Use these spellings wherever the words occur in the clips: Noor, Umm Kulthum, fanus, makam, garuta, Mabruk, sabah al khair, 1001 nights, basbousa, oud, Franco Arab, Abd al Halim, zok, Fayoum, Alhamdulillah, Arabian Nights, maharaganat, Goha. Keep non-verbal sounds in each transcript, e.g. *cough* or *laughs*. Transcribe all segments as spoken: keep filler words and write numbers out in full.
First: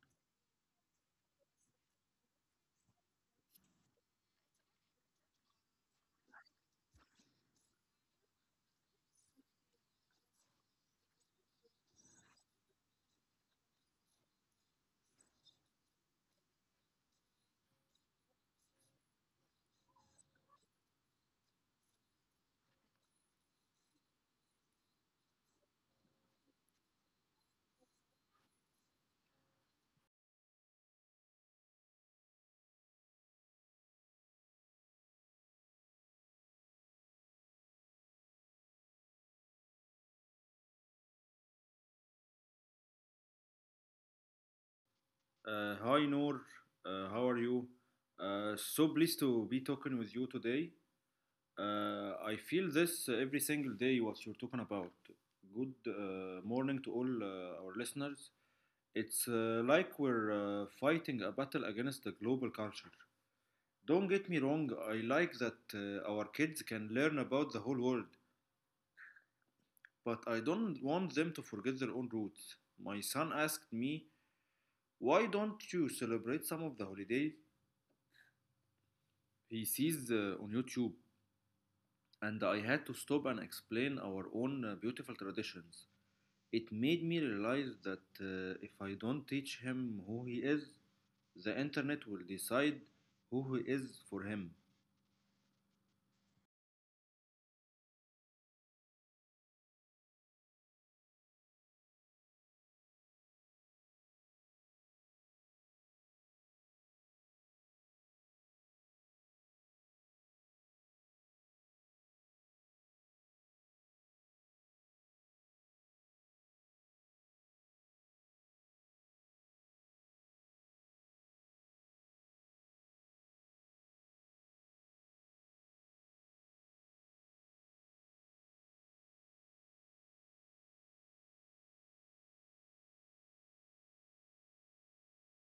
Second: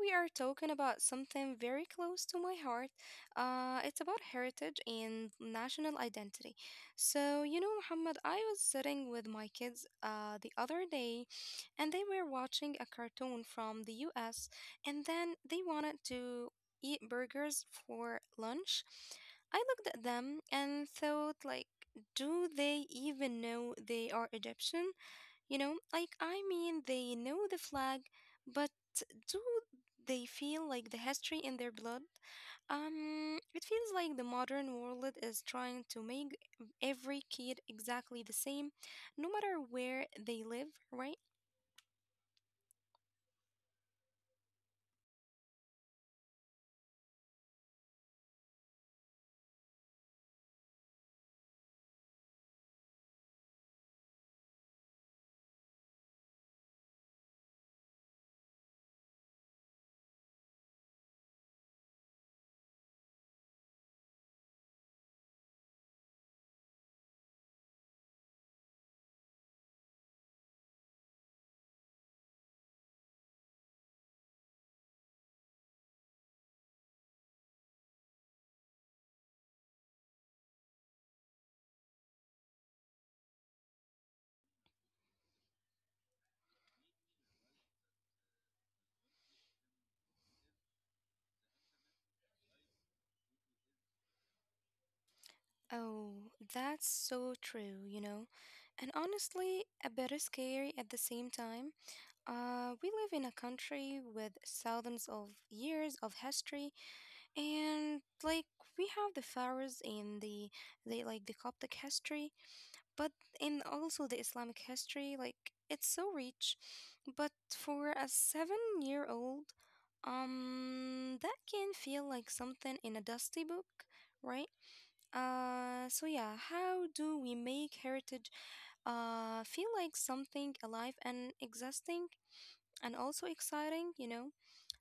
we are talking about something very close to my heart. Uh, it's about heritage and national identity. So, you know, Muhammad, I was sitting with my kids uh, the other day and they were watching a cartoon from the U S and then they wanted to eat burgers for lunch. I looked at them and thought, like, do they even know they are Egyptian? You know, like I mean, they know the flag, but do they feel like the history in their blood? Um, it feels like the modern world is trying to make every kid exactly the same, no matter where they live, right? Uh, hi Noor, uh, how are you? Uh, so pleased to be talking with you today. Uh, I feel this uh, every single day what you're talking about. Good uh, morning to all uh, our listeners. It's uh, like we're uh, fighting a battle against the global culture. Don't get me wrong, I like that uh, our kids can learn about the whole world, but I don't want them to forget their own roots. My son asked me, "Why don't you celebrate some of the holidays he sees uh, on YouTube?" And I had to stop and explain our own uh, beautiful traditions. It made me realize that uh, if I don't teach him who he is, the internet will decide who he is for him. Oh, that's so true, you know. And honestly, a bit scary at the same time. Uh, we live in a country with thousands of years of history and like we have the pharaohs in the they like the Coptic history, but in also the Islamic history, like it's so rich. But for a seven-year-old, um, that can feel like something in a dusty book, right? Uh, so yeah, how do we make heritage uh feel like something alive and existing and also exciting, you know?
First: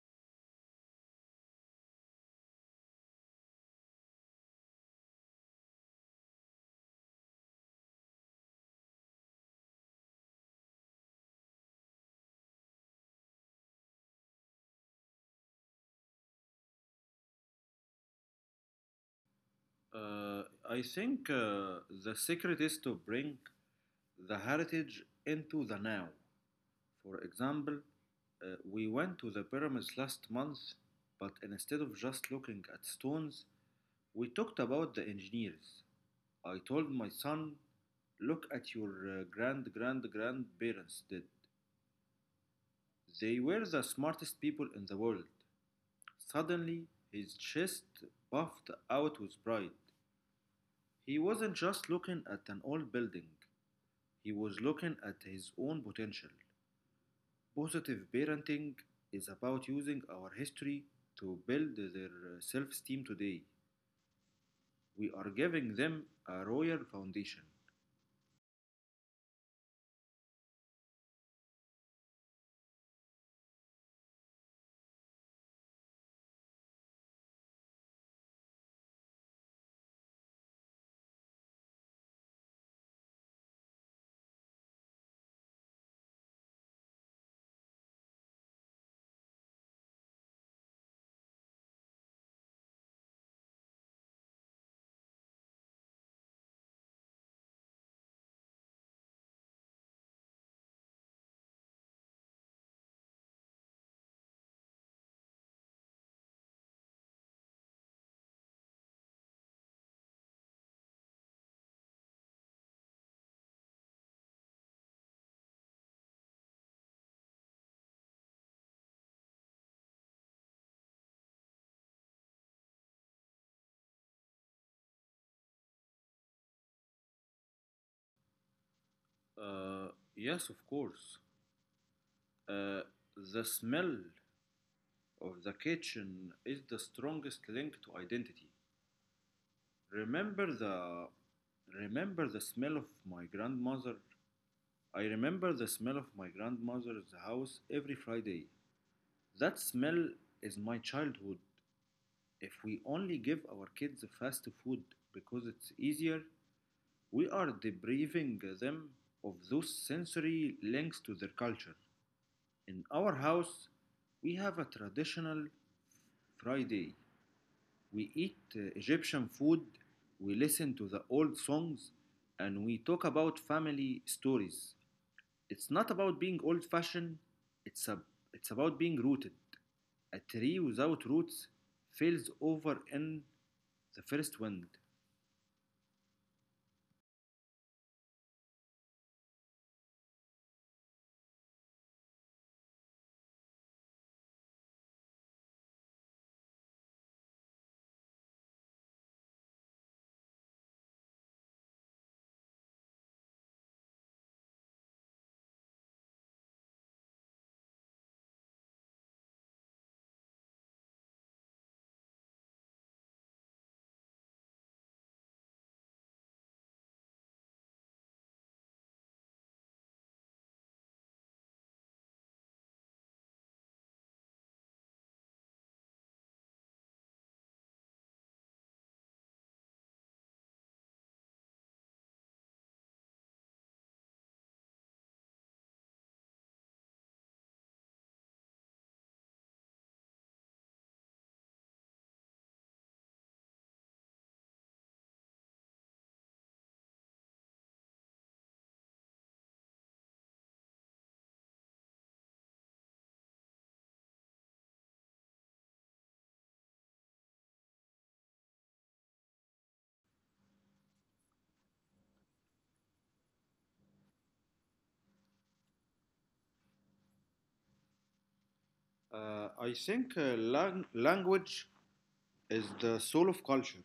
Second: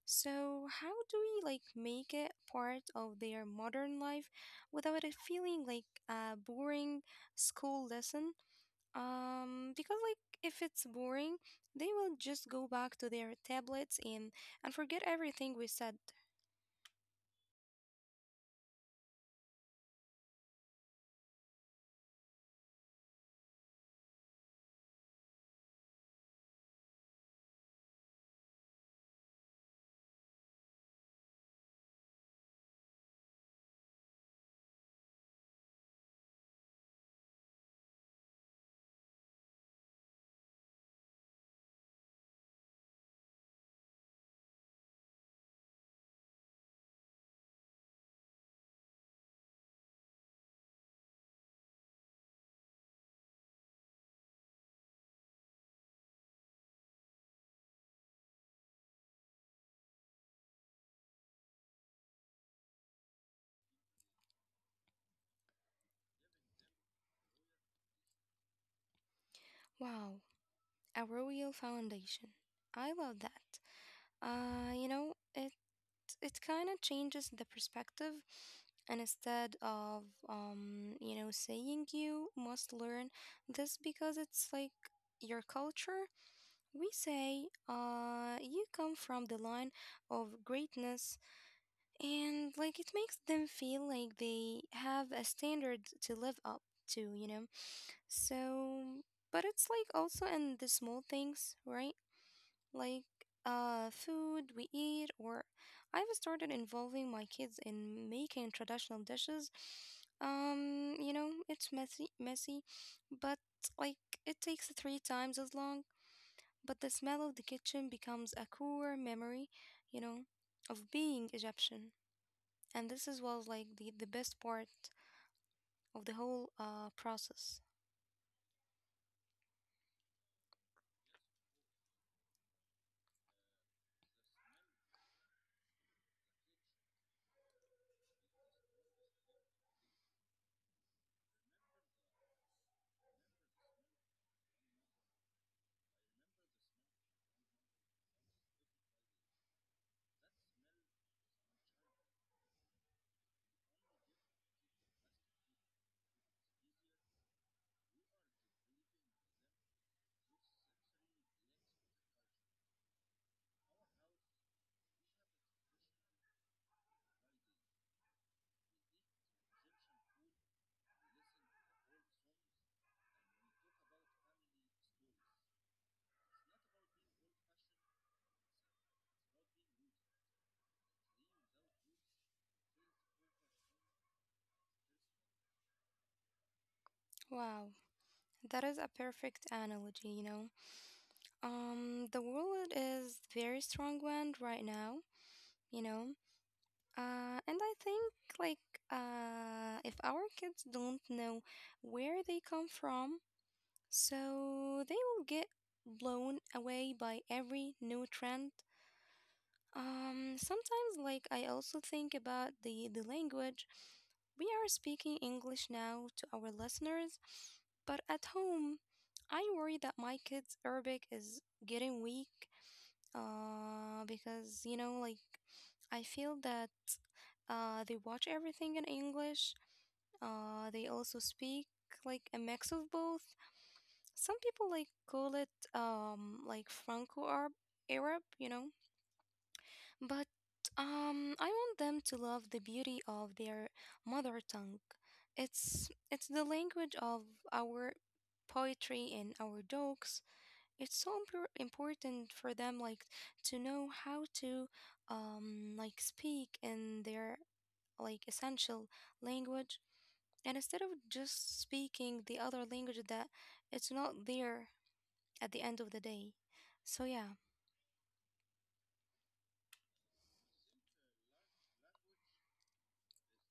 So, how do we like make it part of their modern life without it feeling like a boring school lesson? Um, because like if it's boring, they will just go back to their tablets and and forget everything we said. Uh, I think uh, the secret is to bring the heritage into the now. For example, uh, we went to the pyramids last month, but instead of just looking at stones, we talked about the engineers. I told my son, look at your uh, grand grand grandparents did. They were the smartest people in the world. Suddenly, his chest puffed out with pride. He wasn't just looking at an old building, he was looking at his own potential. Positive parenting is about using our history to build their self esteem today. We are giving them a royal foundation. Wow, a royal foundation. I love that. Uh, you know, it it kind of changes the perspective and instead of um you know saying you must learn this because it's like your culture, we say uh you come from the line of greatness, and like it makes them feel like they have a standard to live up to, you know. So but it's like also in the small things, right? Like uh, food we eat, or I've started involving my kids in making traditional dishes. Um, you know, it's messy, messy, but like it takes three times as long. But the smell of the kitchen becomes a core memory, you know, of being Egyptian. And this is was like the, the best part of the whole uh, process. Uh, yes, of course. Uh, the smell of the kitchen is the strongest link to identity. Remember the Remember the smell of my grandmother? I remember the smell of my grandmother's house every Friday. That smell is my childhood. If we only give our kids fast food because it's easier, we are depriving them of those sensory links to their culture. In our house, we have a traditional Friday. We eat uh, Egyptian food, we listen to the old songs, and we talk about family stories. It's not about being old fashioned, it's, a, it's about being rooted. A tree without roots falls over in the first wind. Wow, that is a perfect analogy, you know. Um, the world is very strong one right now, you know. Uh, and I think like uh, if our kids don't know where they come from, so they will get blown away by every new trend. Um, sometimes like I also think about the the language. We are speaking English now to our listeners, but at home, I worry that my kids' Arabic is getting weak uh, because you know, like I feel that uh, they watch everything in English. Uh, they also speak like a mix of both. Some people like call it um, like Franco Arab, Arab, you know. But um, I want them to love the beauty of their mother tongue. It's it's the language of our poetry and our jokes. It's so impor- important for them, like, to know how to um like speak in their like essential language, and instead of just speaking the other language that it's not there at the end of the day. So yeah. Uh, I think uh, lang- language is the soul of culture.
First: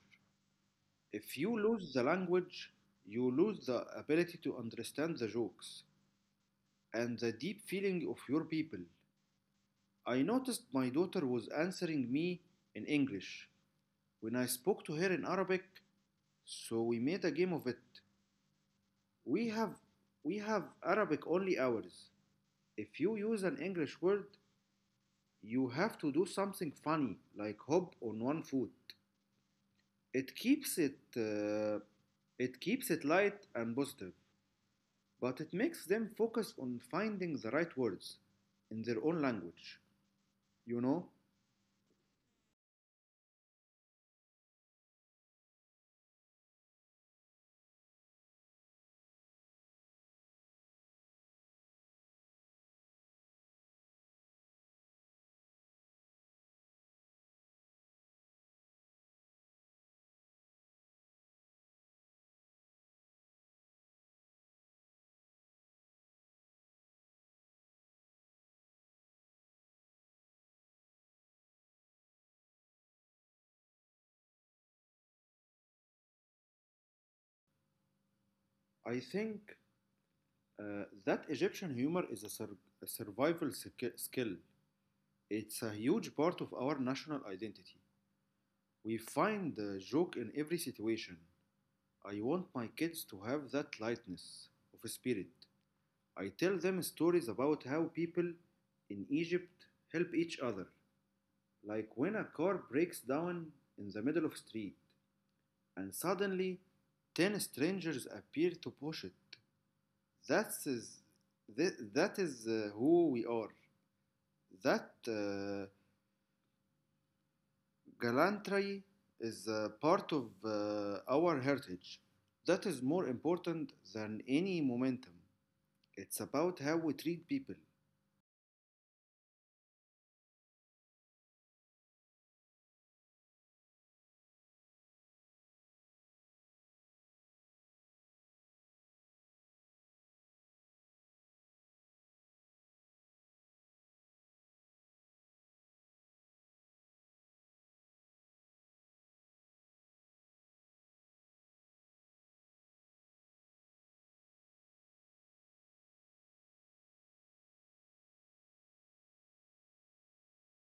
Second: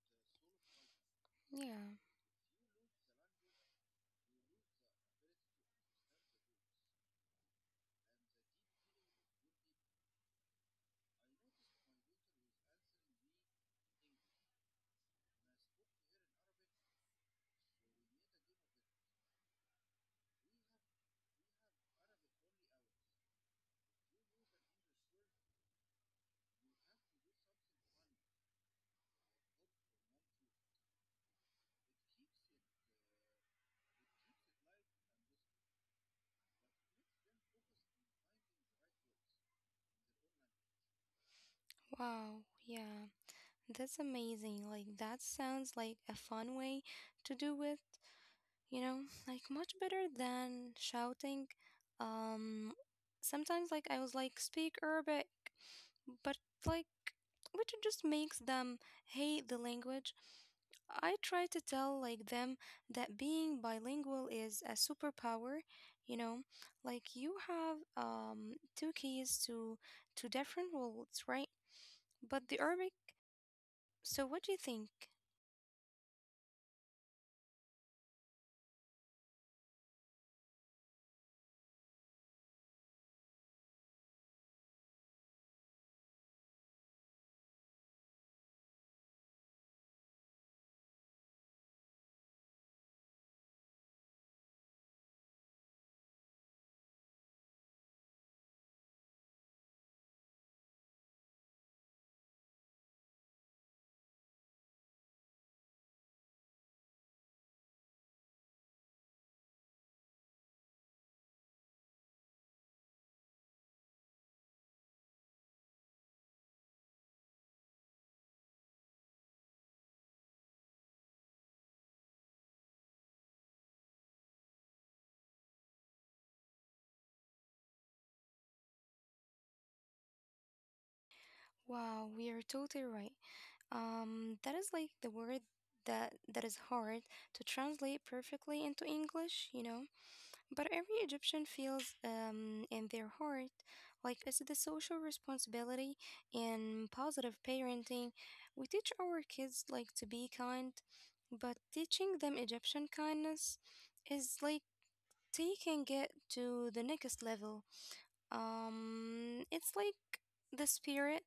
If you Yeah, lose the language, you lose the ability to understand the jokes and the deep feeling of your people. I noticed my daughter was answering me in English when I spoke to her in Arabic, so we made a game of it. We have we have Arabic only hours. If you use an English word, you have to do something funny like hop on one foot. It keeps it uh, it keeps it light and positive, but it makes them focus on finding the right words in their own language. You know, wow, yeah, that's amazing. Like that sounds like a fun way to do it, you know, like much better than shouting. Um sometimes like I was like, speak Arabic, but like, which just makes them hate the language. I try to tell like them that being bilingual is a superpower, you know, like you have um two keys to to different worlds, right? But the Arabic, so what do you think? I think Uh, that Egyptian humor is a, sur- a survival skill. It's a huge part of our national identity. We find the joke in every situation. I want my kids to have that lightness of spirit. I tell them stories about how people in Egypt help each other, like when a car breaks down in the middle of the street and suddenly ten strangers appear to push it. That's that is uh, who we are. That uh, gallantry is a part of uh, our heritage that is more important than any momentum. It's about how we treat people. Wow, we are totally right. Um, that is like the word that that is hard to translate perfectly into English, you know. But every Egyptian feels um, in their heart like it's the social responsibility and positive parenting. We teach our kids like to be kind, but teaching them Egyptian kindness is like taking it to the next level. Um, it's like the spirit,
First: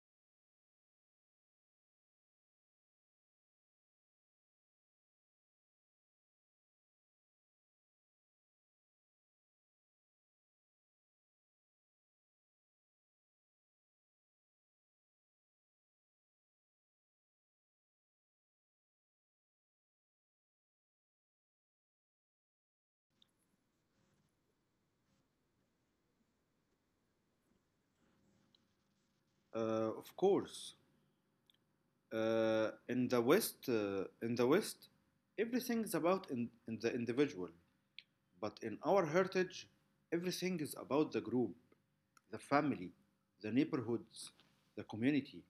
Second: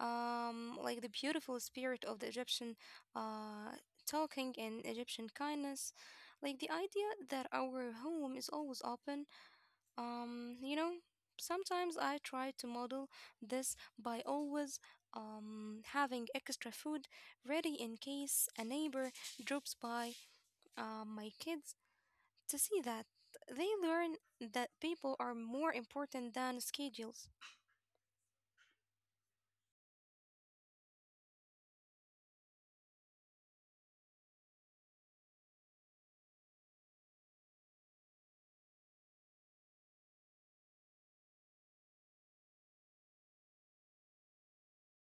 um, like the beautiful spirit of the Egyptian uh, talking and Egyptian kindness, like the idea that our home is always open. um, you know, sometimes I try to model this by always um, having extra food ready in case a neighbor drops by. Uh, my kids to see that, they learn that people are more important than schedules. Uh, of course, uh, in the West, uh, in the West, everything is about in, in the individual. But in our heritage, everything is about the group, the family, the neighborhoods, the community.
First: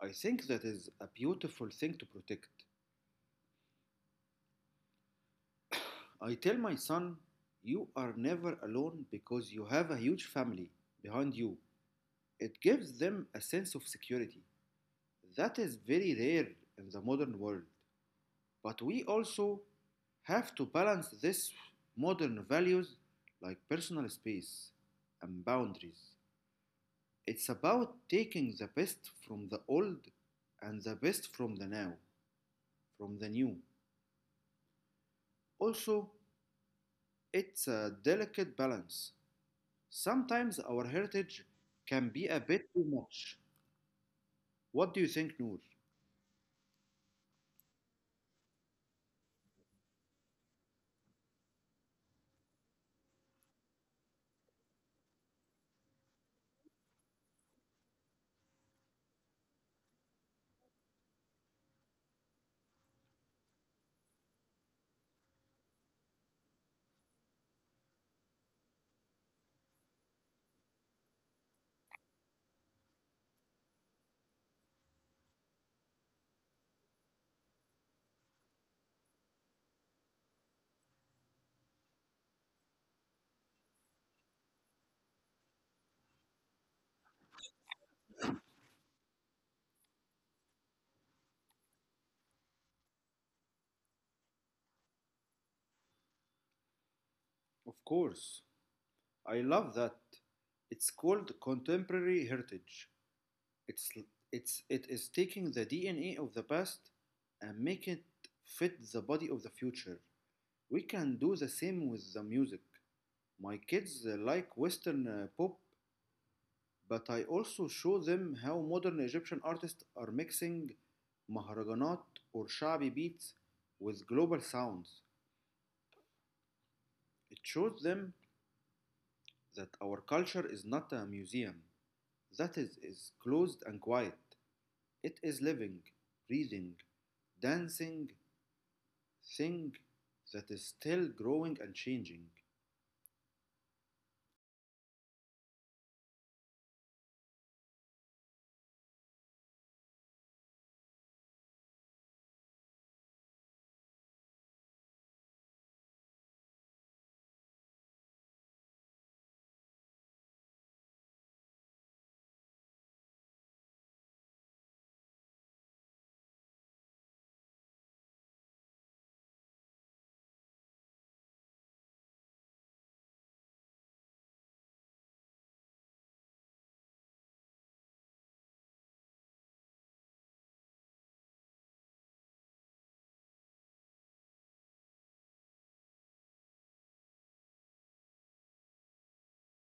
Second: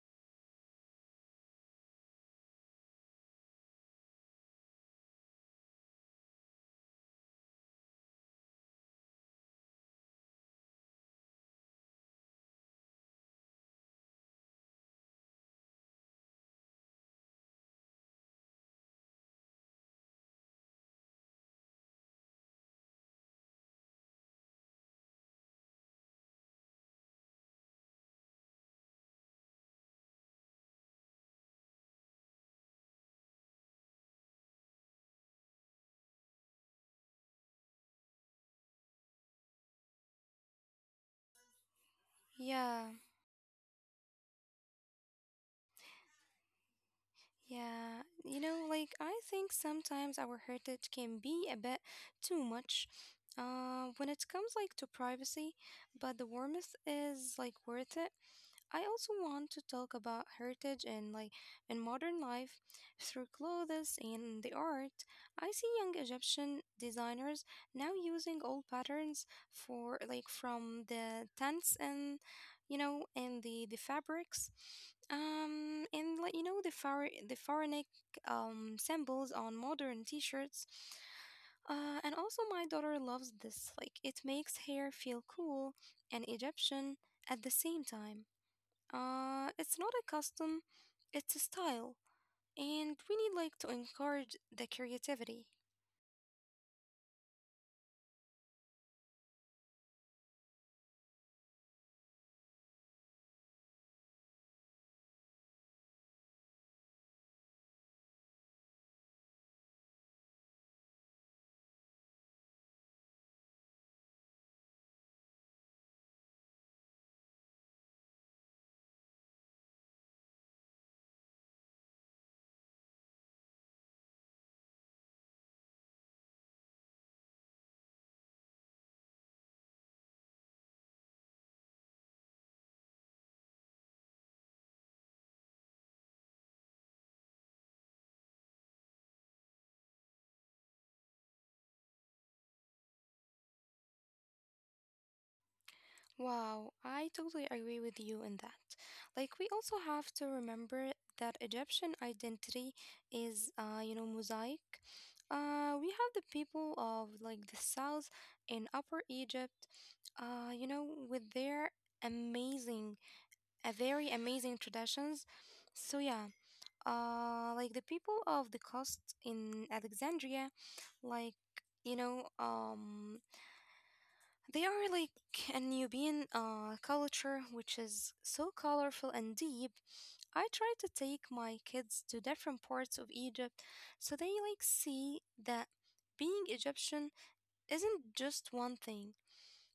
I think that is a beautiful thing to protect. I tell my son, you are never alone because you have a huge family behind you. It gives them a sense of security. That is very rare in the modern world. But we also have to balance this modern values like personal space and boundaries. It's about taking the best from the old and the best from the now, from the new. Also, it's a delicate balance. Sometimes our heritage can be a bit Yeah, too much. What do you think, Noor? yeah. You know, like I think sometimes our heritage can be a bit too much. Uh, when it comes like to privacy, but the warmth is like worth it. I also want to talk about heritage and like in modern life *laughs* through clothes and the art. I see young Egyptian designers now using old patterns for like, from the tents and you know, and the the fabrics, um and like you know the phara- the pharaonic um symbols on modern t-shirts. Uh and also my daughter loves this, like it makes hair feel cool and Egyptian at the same time. Uh, it's not a custom, it's a style. And we need like to encourage the creativity. Of course. I love that. It's called contemporary heritage. It's it's it is taking the D N A of the past and make it fit the body of the future. We can do the same with the music. My kids uh, like western uh, pop, but I also show them how modern Egyptian artists are mixing maharaganat or shabi beats with global sounds. It shows them that our culture is not a museum that is, is closed and quiet. It is living, breathing, dancing, thing that is still growing and changing. Wow, I totally agree with you in that. Like we also have to remember that Egyptian identity is uh, you know, mosaic. Uh, we have the people of like the south and upper Egypt, uh, you know, with their amazing, uh, very amazing traditions. So yeah. Uh, like the people of the coast in Alexandria, like you know, um, they are like a Nubian uh, culture which is so colorful and deep. I try to take my kids to different parts of Egypt so they like see that being Egyptian isn't just one thing.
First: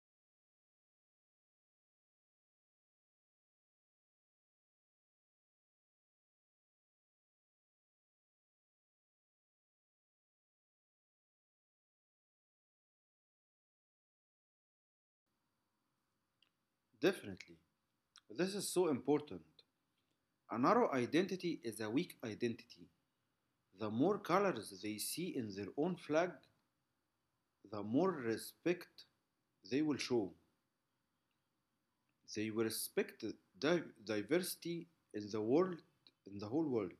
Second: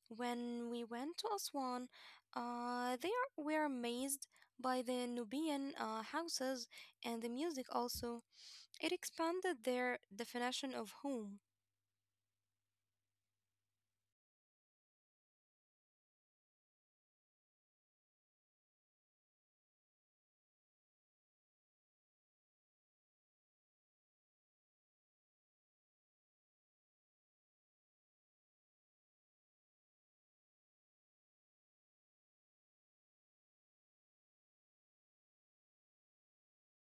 When we went to Aswan, uh, they are, were amazed by the Nubian uh, houses and the music also. It expanded their definition of home. Definitely. This is so important. A narrow identity is a weak identity. The more colors they see in their own flag, the more respect they will show. They will respect di- diversity in the world, in the whole world.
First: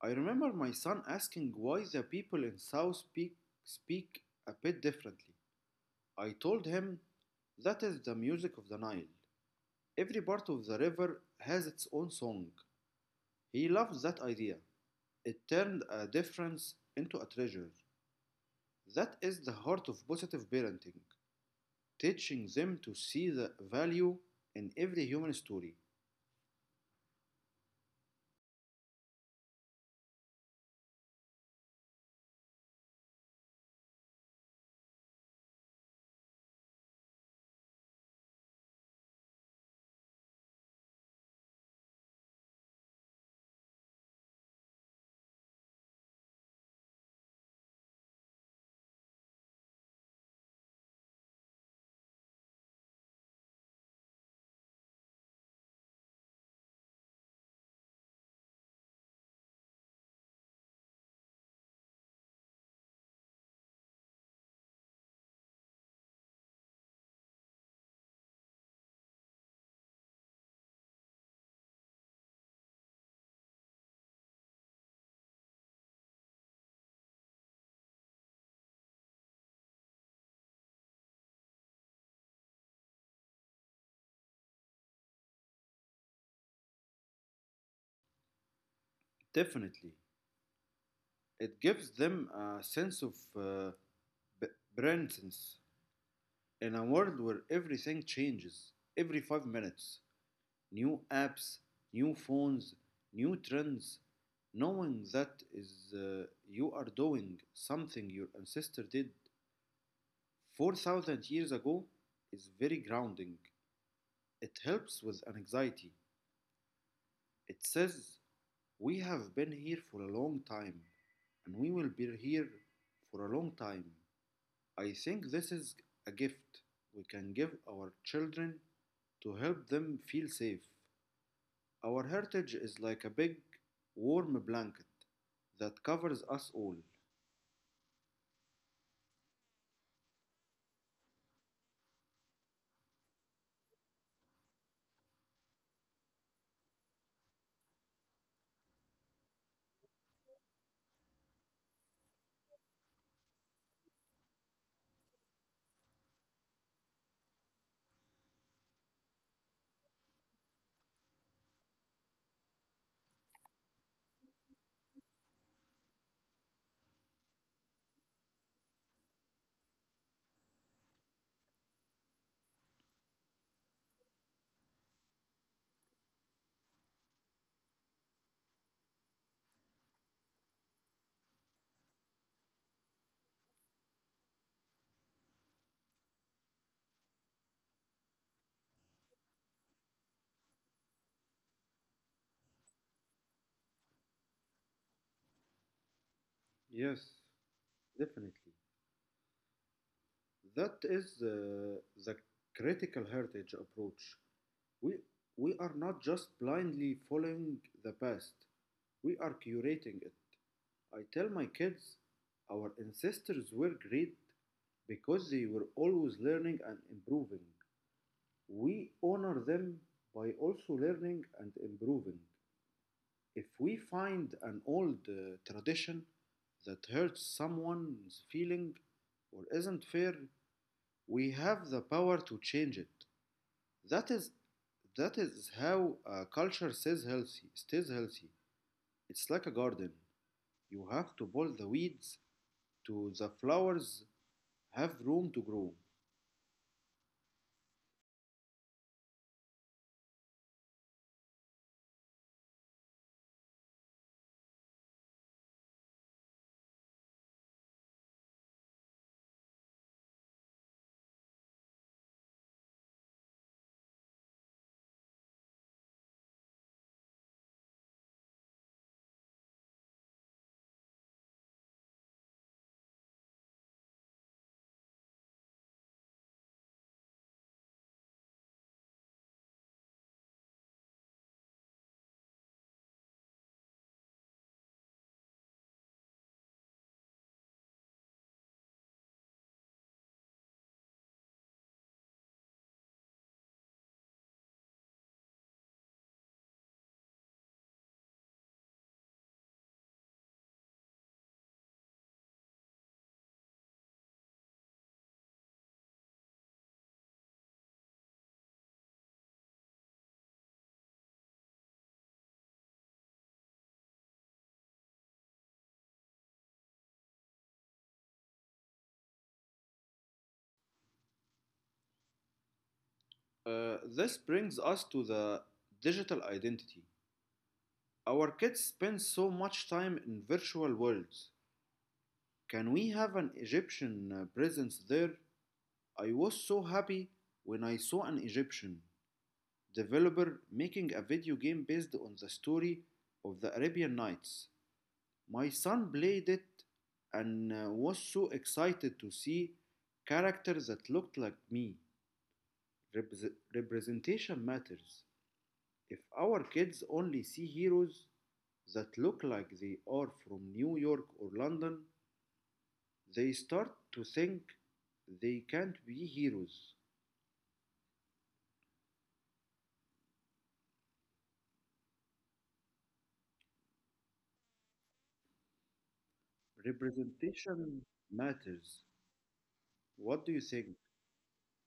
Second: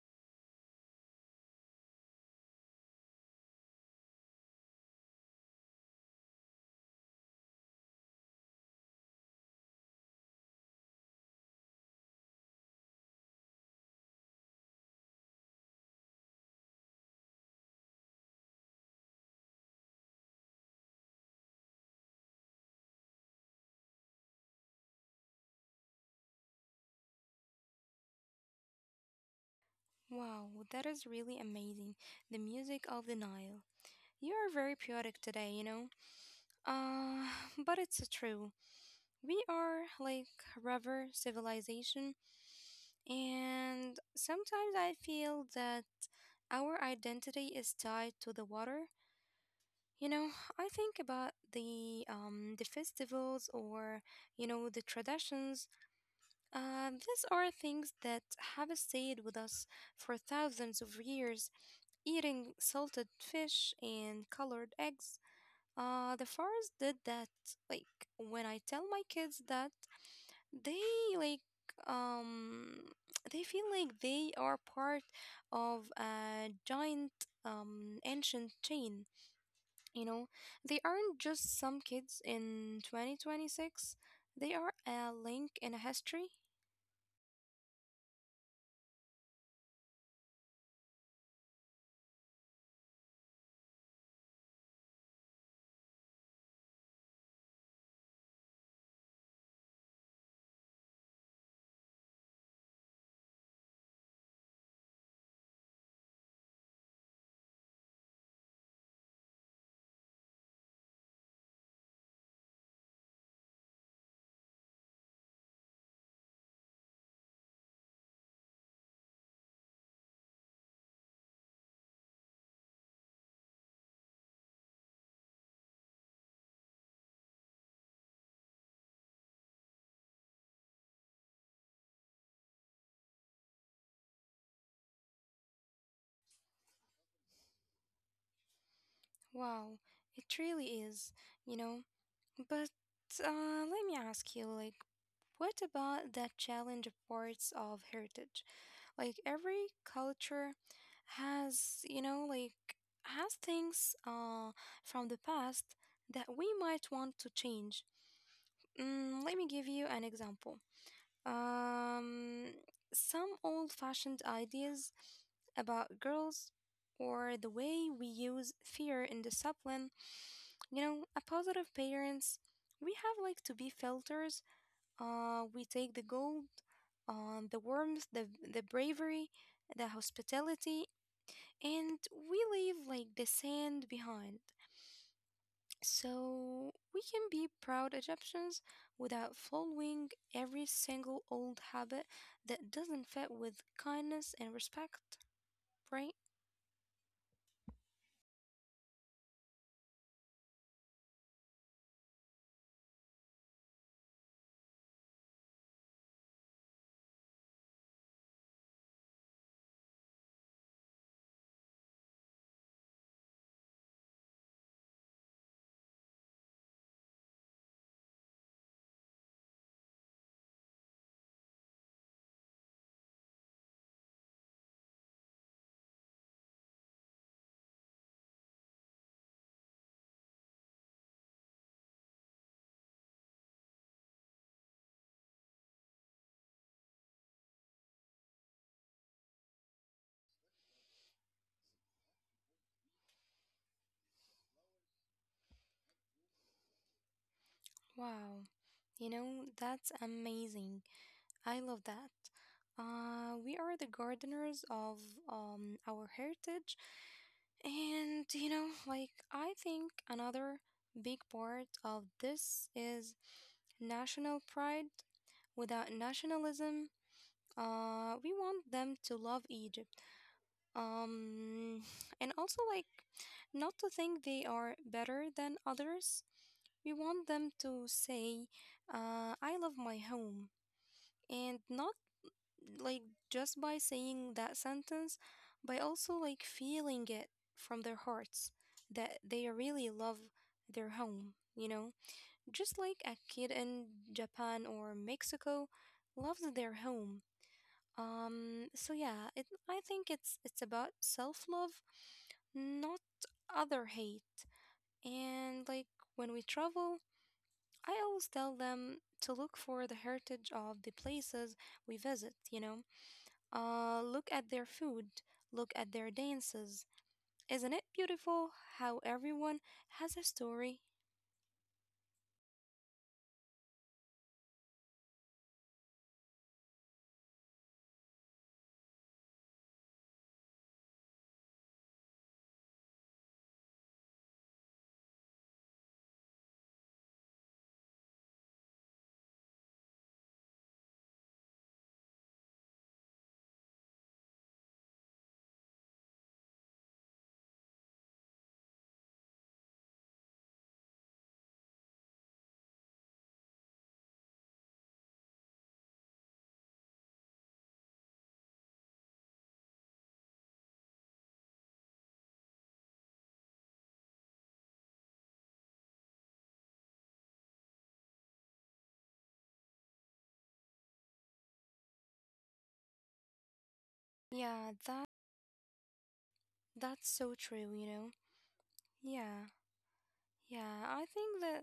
I remember my son asking why the people in South speak, speak a bit differently. I told him that is the music of the Nile. Every part of the river has its own song. He loved that idea. It turned a difference into a treasure. That is the heart of positive parenting, teaching them to see the value in every human story. Wow, that is really amazing. The music of the Nile. You are very poetic today, you know? Uh, *laughs* *sighs* but it's true. We are like river civilization, and sometimes I feel that our identity is tied to the water. You know, I think about the um the festivals or you know the traditions. Um, these are things that have stayed with us for thousands of years. Eating salted fish and colored eggs. Uh, the forest did that. Like when I tell my kids that, they like um *tsk* they feel like they are part of a giant um ancient chain. You know, they aren't just some kids in twenty twenty-six. They are a link in a history. Definitely. It gives them a sense of uh, presence in a world where everything changes every five minutes. New apps, new phones, new trends. Knowing that is uh, you are doing something your ancestor did four thousand years ago is very grounding. It helps with anxiety. It says we have been here for a long time, and we will be here for a long time. I think this is a gift we can give our children to help them feel safe. Our heritage is like a big, warm blanket that covers us all. Wow, it really is, you know. But uh, let me ask you, like, what about that challenge of parts of heritage? Like, every culture has, you know, like, has things uh, from the past that we might want to change. Mm, let me give you an example. Um, some old fashioned ideas about girls or the way we use fear in discipline. You know, a positive parents, we have like to be filters. Uh, we take the gold, um, the warmth, the the bravery, the hospitality, and we leave like the sand behind. So we can be proud Egyptians without following every single old habit that doesn't fit with kindness and respect, right? Yes, definitely. That is the, the critical heritage approach. We, we are not just blindly following the past, we are curating it. I tell my kids our ancestors were great because they were always learning and improving. We honor them by also learning and improving. If we find an old uh, tradition that hurts someone's feeling or isn't fair, we have the power to change it. That is that is how a culture stays healthy, stays healthy. It's like a garden. You have to pull the weeds to the flowers have room to grow. Wow. You know, that's amazing. I love that. Uh, we are the gardeners of um, our heritage. And, you know, like, I think another big part of this is national pride. Without nationalism, uh, we want them to love Egypt. Um, and also, like, not to think they are better than others. We want them to say, uh, I love my home, and not like, just by saying that sentence, by also like feeling it from their hearts that they really love their home, you know? Just like a kid in Japan or Mexico loves their home. Um so yeah, it I think it's it's about self-love, not other hate. And like when we travel, I always tell them to look for the heritage of the places we visit, you know? Uh, look at their food, look at their dances. Isn't it beautiful how everyone has a story? Uh, this brings us to the digital identity. Our kids spend so much time in virtual worlds. Can we have an Egyptian uh, presence there? I was so happy when I saw an Egyptian developer making a video game based on the story of the Arabian Nights. My son played it and uh, was so excited to see characters that looked like me. Repres- representation matters. If our kids only see heroes that look like they are from New York or London, they start to think they can't be heroes. Yeah, that that's so true, Representation you know. matters. Yeah. What do you think? Yeah, I think that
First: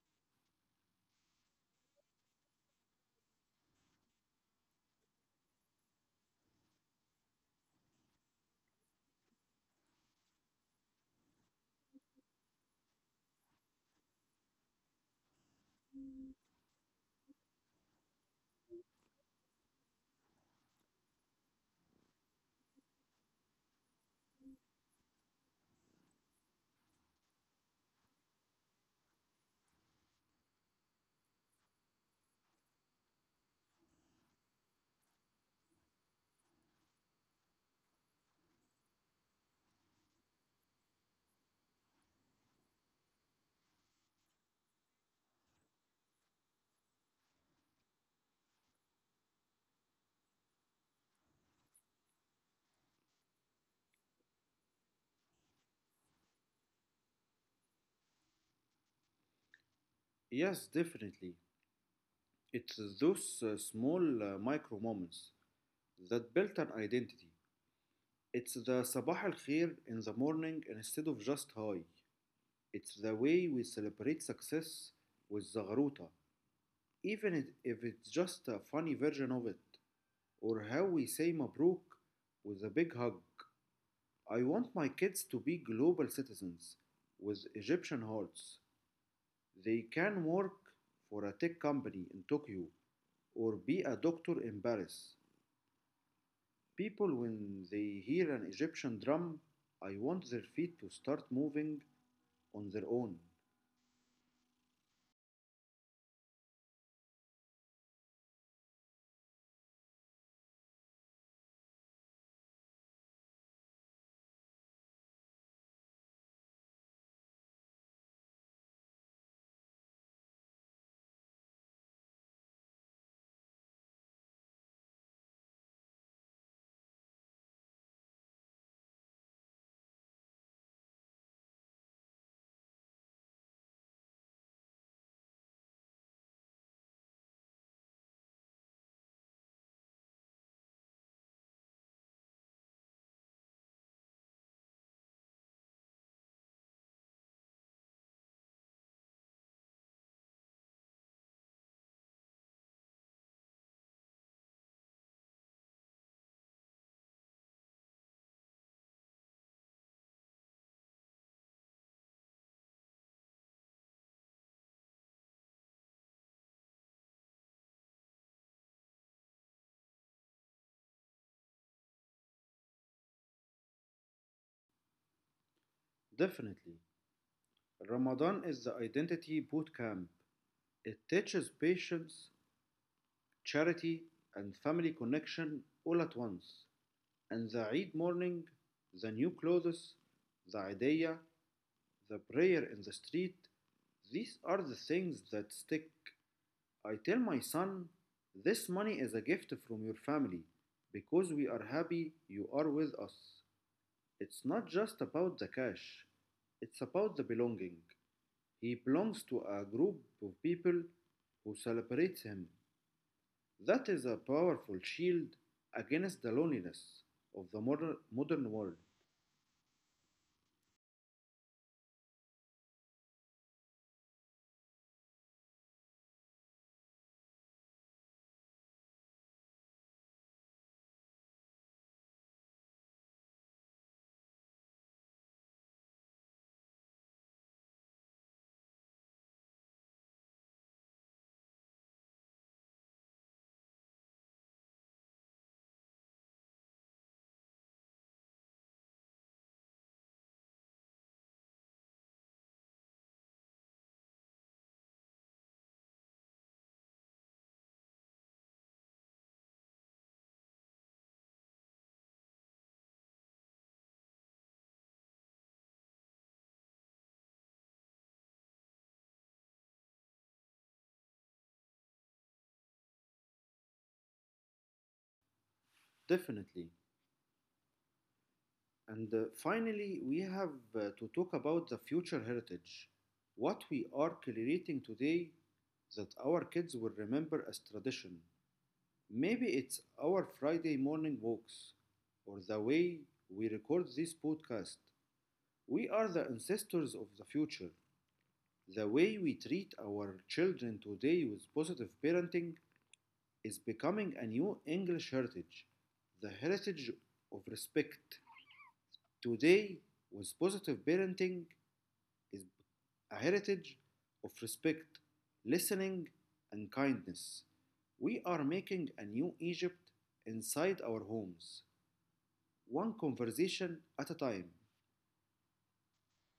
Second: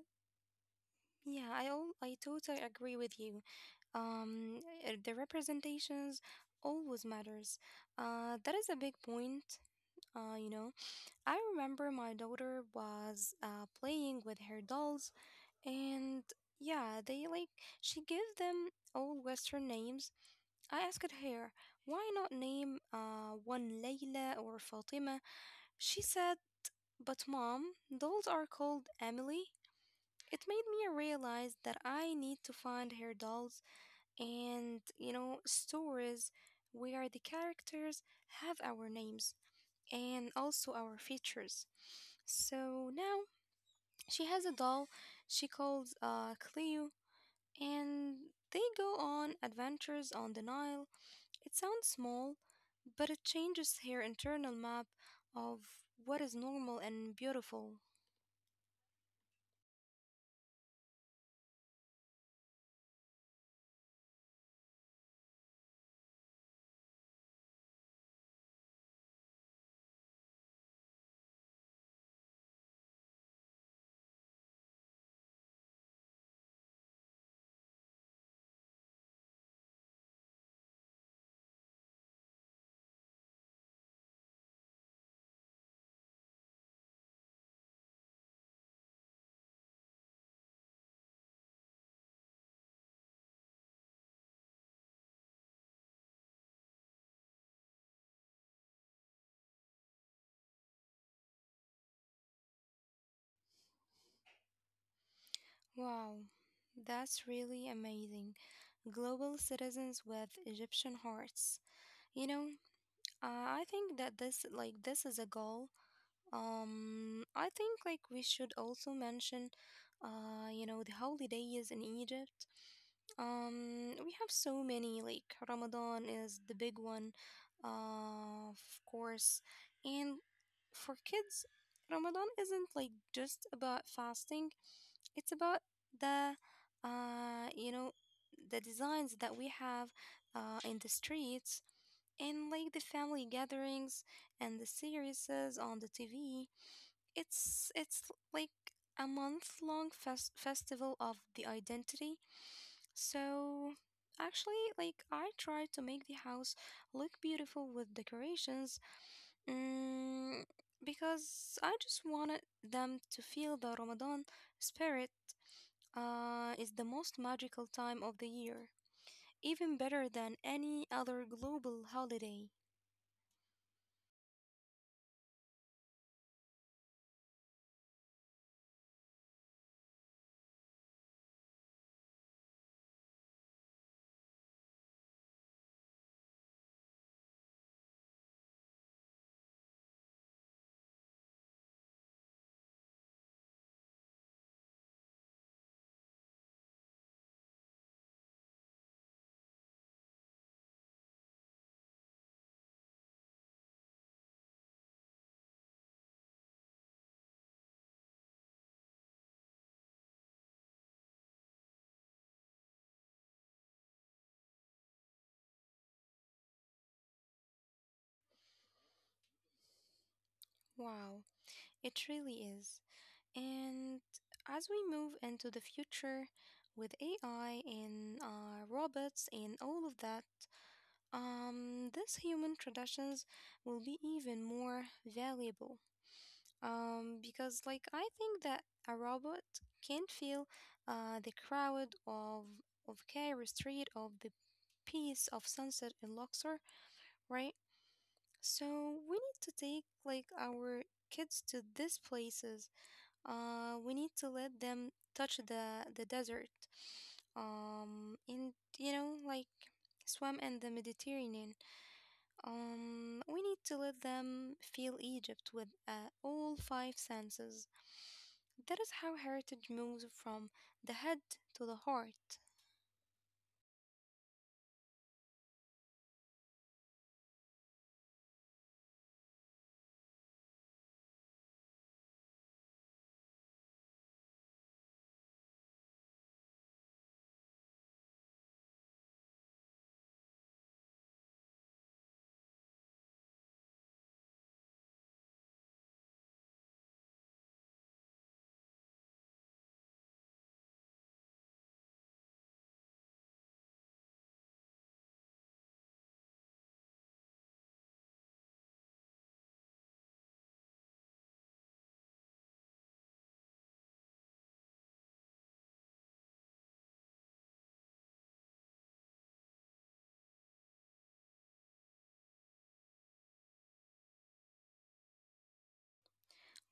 yeah, I all I totally agree with you. Um uh, the representations always matters. Uh that is a big point. Uh, you know, I remember my daughter was uh, playing with her dolls. And yeah, they like she gave them all Western names. I asked her, why not name uh one Layla or Fatima? She said, but mom, dolls are called Emily. It made me realize that I need to find her dolls and, you know, stories where the characters have our names and also our features. So now she has a doll she calls uh Cleo. And they go on adventures on the Nile. It sounds small, but it changes her internal map of what is normal and beautiful. Yes, definitely. It's those uh, small uh, micro moments that build an identity. It's the sabah al khair in the morning instead of just hi. It's the way we celebrate success with the garuta, even it- if it's just a funny version of it, or how we say Mabruk with a big hug. I want my kids to be global citizens with Egyptian hearts. They can work for a tech company in Tokyo or be a doctor in Paris. People, when they hear an Egyptian drum, I want their feet to start moving on their own. Wow, that's really amazing. Global citizens with Egyptian hearts. You know, uh, I think that this like this is a goal. Um, I think like we should also mention, uh, you know, the holidays in Egypt. Um, we have so many, like Ramadan is the big one, uh, of course. And for kids, Ramadan isn't like just about fasting, it's about the, uh, you know, the designs that we have uh, in the streets and like the family gatherings and the series on the T V. It's it's like a month long fest- festival of the identity. So actually, like I try to make the house look beautiful with decorations, mm, because I just wanted them to feel the Ramadan spirit. Uh, is the most magical time of the year, even better than any other global holiday. Definitely. Ramadan is the identity boot camp. It teaches patience, charity, and family connection all at once. And the Eid morning, the new clothes, the idea, the prayer in the street, these are the things that stick. I tell my son, this money is a gift from your family because we are happy you are with us. It's not just about the cash, it's about the belonging. He belongs to a group of people who celebrates him. That is a powerful shield against the loneliness of the modern, modern world. Wow, it really is. And as we move into the future with A I and uh, robots and all of that, um, these human traditions will be even more valuable. Um, because, like, I think that a robot can't feel uh, the crowd of of Cairo Street, of the peace of sunset in Luxor, right? So we need to take like our kids to these places uh, we need to let them touch the the desert, um, and you know, like swim in the Mediterranean. Um, we need to let them feel Egypt with uh, all five senses. That is how heritage moves from the head to the heart. Definitely. And uh, finally, we have uh, to talk about the future heritage, what we are creating today that our kids will remember as tradition. Maybe it's our Friday morning walks or the way we record this podcast. We are the ancestors of the future. The way we treat our children today with positive parenting is becoming a new English heritage, the heritage of respect. Today, with positive parenting, is a heritage of respect, listening, and kindness. We are making a new Egypt inside our homes, one conversation at a time.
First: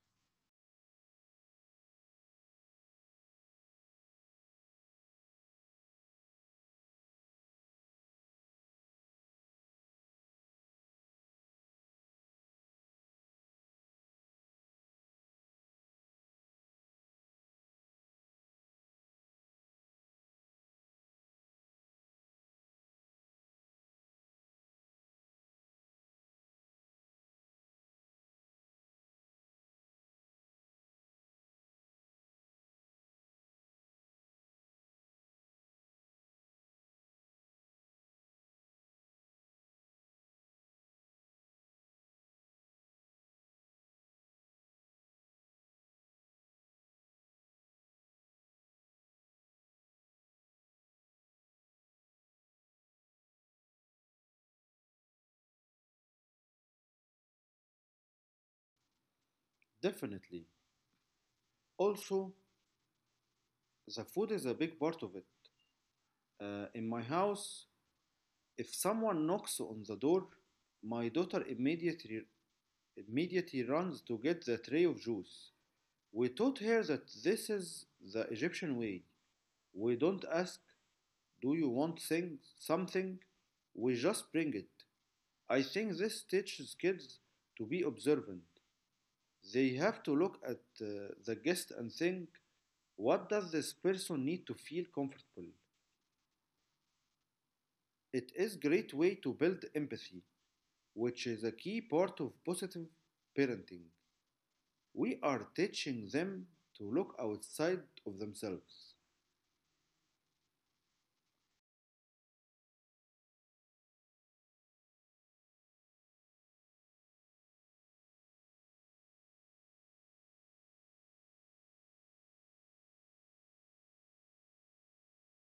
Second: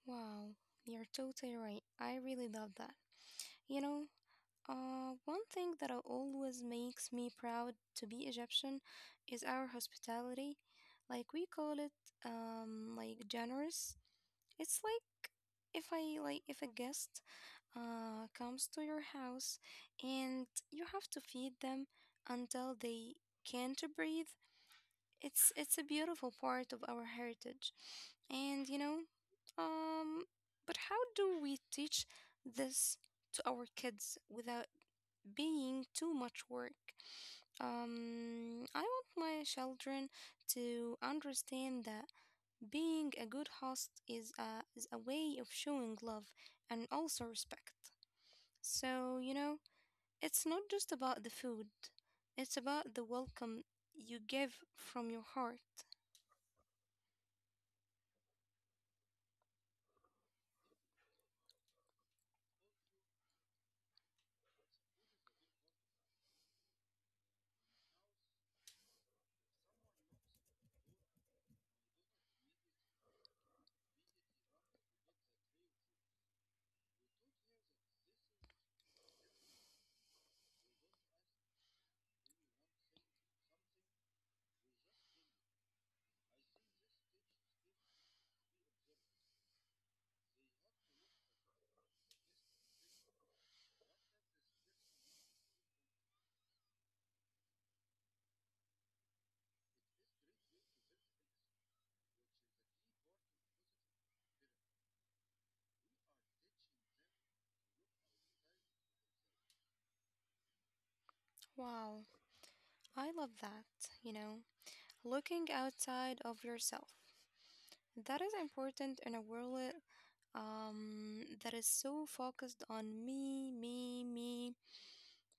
Wow, you're totally right. I really love that. You know, Uh, one thing that always makes me proud to be Egyptian is our hospitality. Like we call it, um, like generous. It's like if I like if a guest uh, comes to your house and you have to feed them until they can't breathe. It's it's a beautiful part of our heritage, and you know, um, but how do we teach this to our kids without being too much work? Um, I want my children to understand that being a good host is a, is a way of showing love and also respect. So, you know, it's not just about the food, it's about the welcome you give from your heart. Definitely. Also, the food is a big part of it. Uh, in my house, if someone knocks on the door, my daughter immediately immediately runs to get the tray of juice. We taught her that this is the Egyptian way. We don't ask, do you want thing, something? We just bring it. I think this teaches kids to be observant. They have to look at uh, the guest and think, what does this person need to feel comfortable? It is a great way to build empathy, which is a key part of positive parenting. We are teaching them to look outside of themselves. Wow, I love that, you know, looking outside of yourself. That is important in a world um, that is so focused on me, me, me.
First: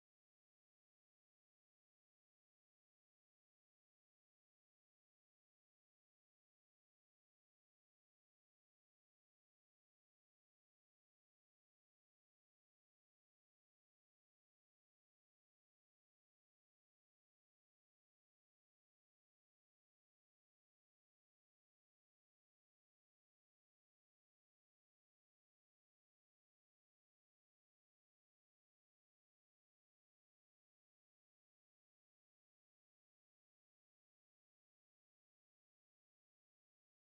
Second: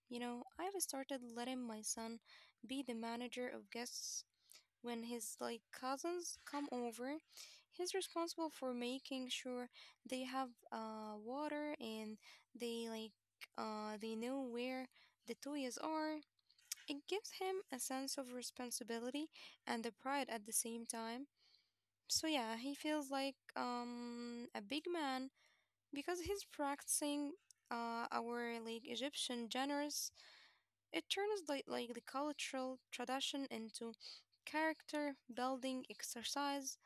You know, I've started letting my son be the manager of guests when his like cousins come over. He's responsible for making sure they have uh water and they like uh they know where the toys are. It gives him a sense of responsibility and the pride at the same time. So yeah, he feels like um a big man because he's practicing uh, our like Egyptian genres, it turns like like the cultural tradition into character building exercise.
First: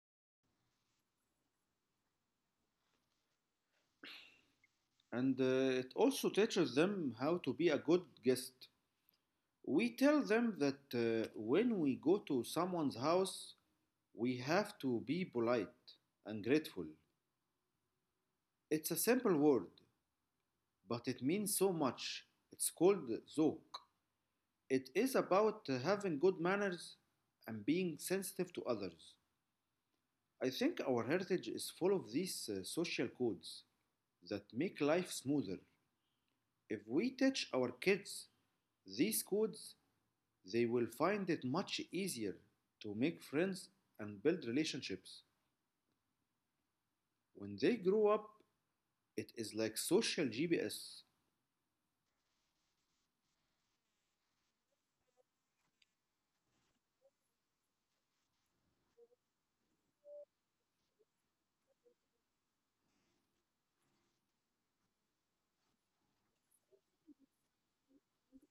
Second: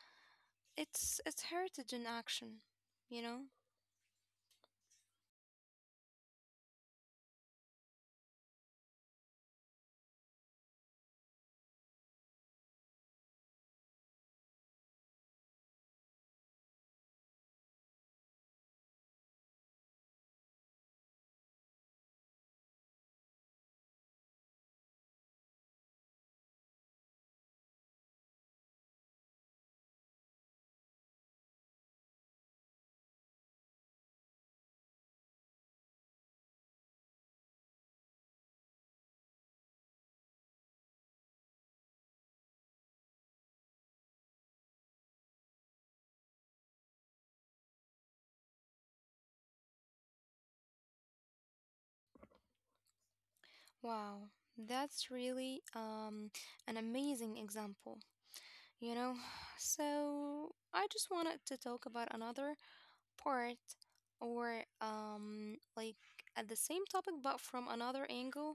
It's it's heritage in action, you know. And uh, it also teaches them how to be a good guest. We tell them that uh, when we go to someone's house, we have to be polite and grateful. It's a simple word, but it means so much. It's called zok. It is about uh, having good manners and being sensitive to others. I think our heritage is full of these uh, social codes that make life smoother. If we teach our kids these codes, they will find it much easier to make friends and build relationships. When they grow up, it is like social G P S. Wow, that's really um an amazing example, you know. *sighs* So I just wanted to talk about another part or um like at the same topic but from another angle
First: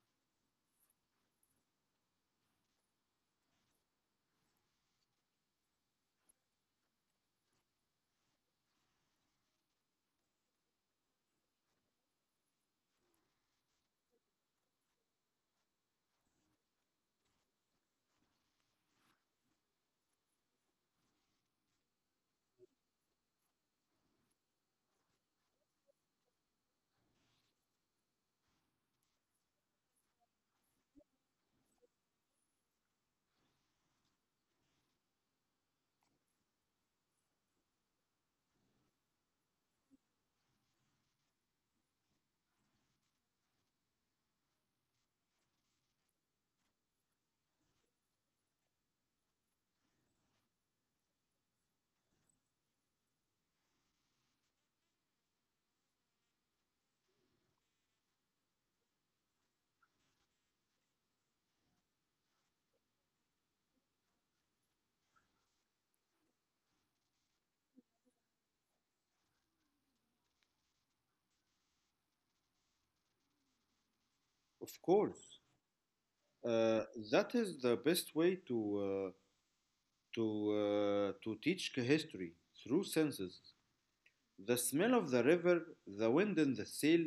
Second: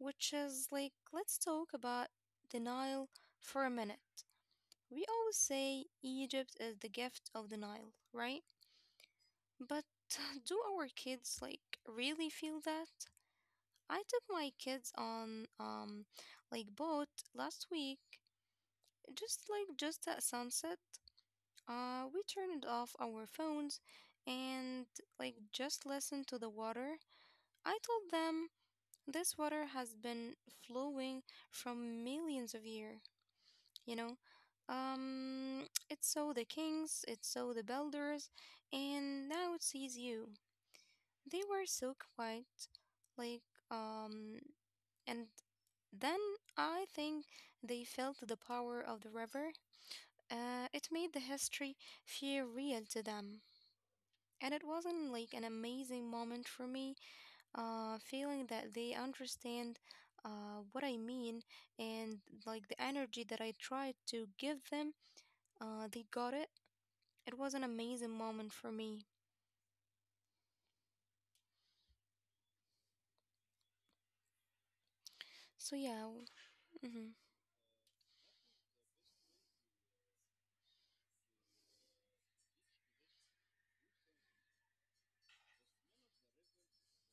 which is like, let's talk about the Nile for a minute. We always say Egypt is the gift of the Nile, right? But *laughs* do our kids like really feel that? I took my kids on um like boat last week, just like just at sunset. Uh we turned off our phones and like just listened to the water. I told them this water has been flowing from millions of years. you know um it saw the kings, it saw the builders, and now it sees you. They were so quiet, like um and then I think they felt the power of the river. Uh, it made the history feel real to them, and it wasn't like an amazing moment for me uh, feeling that they understand uh, what I mean, and like the energy that I tried to give them uh, they got it. It was an amazing moment for me. Of course, So, yeah, uh, mm-hmm. that is the best way to uh, to uh, to teach history through senses. The smell of the river, the wind in the sail,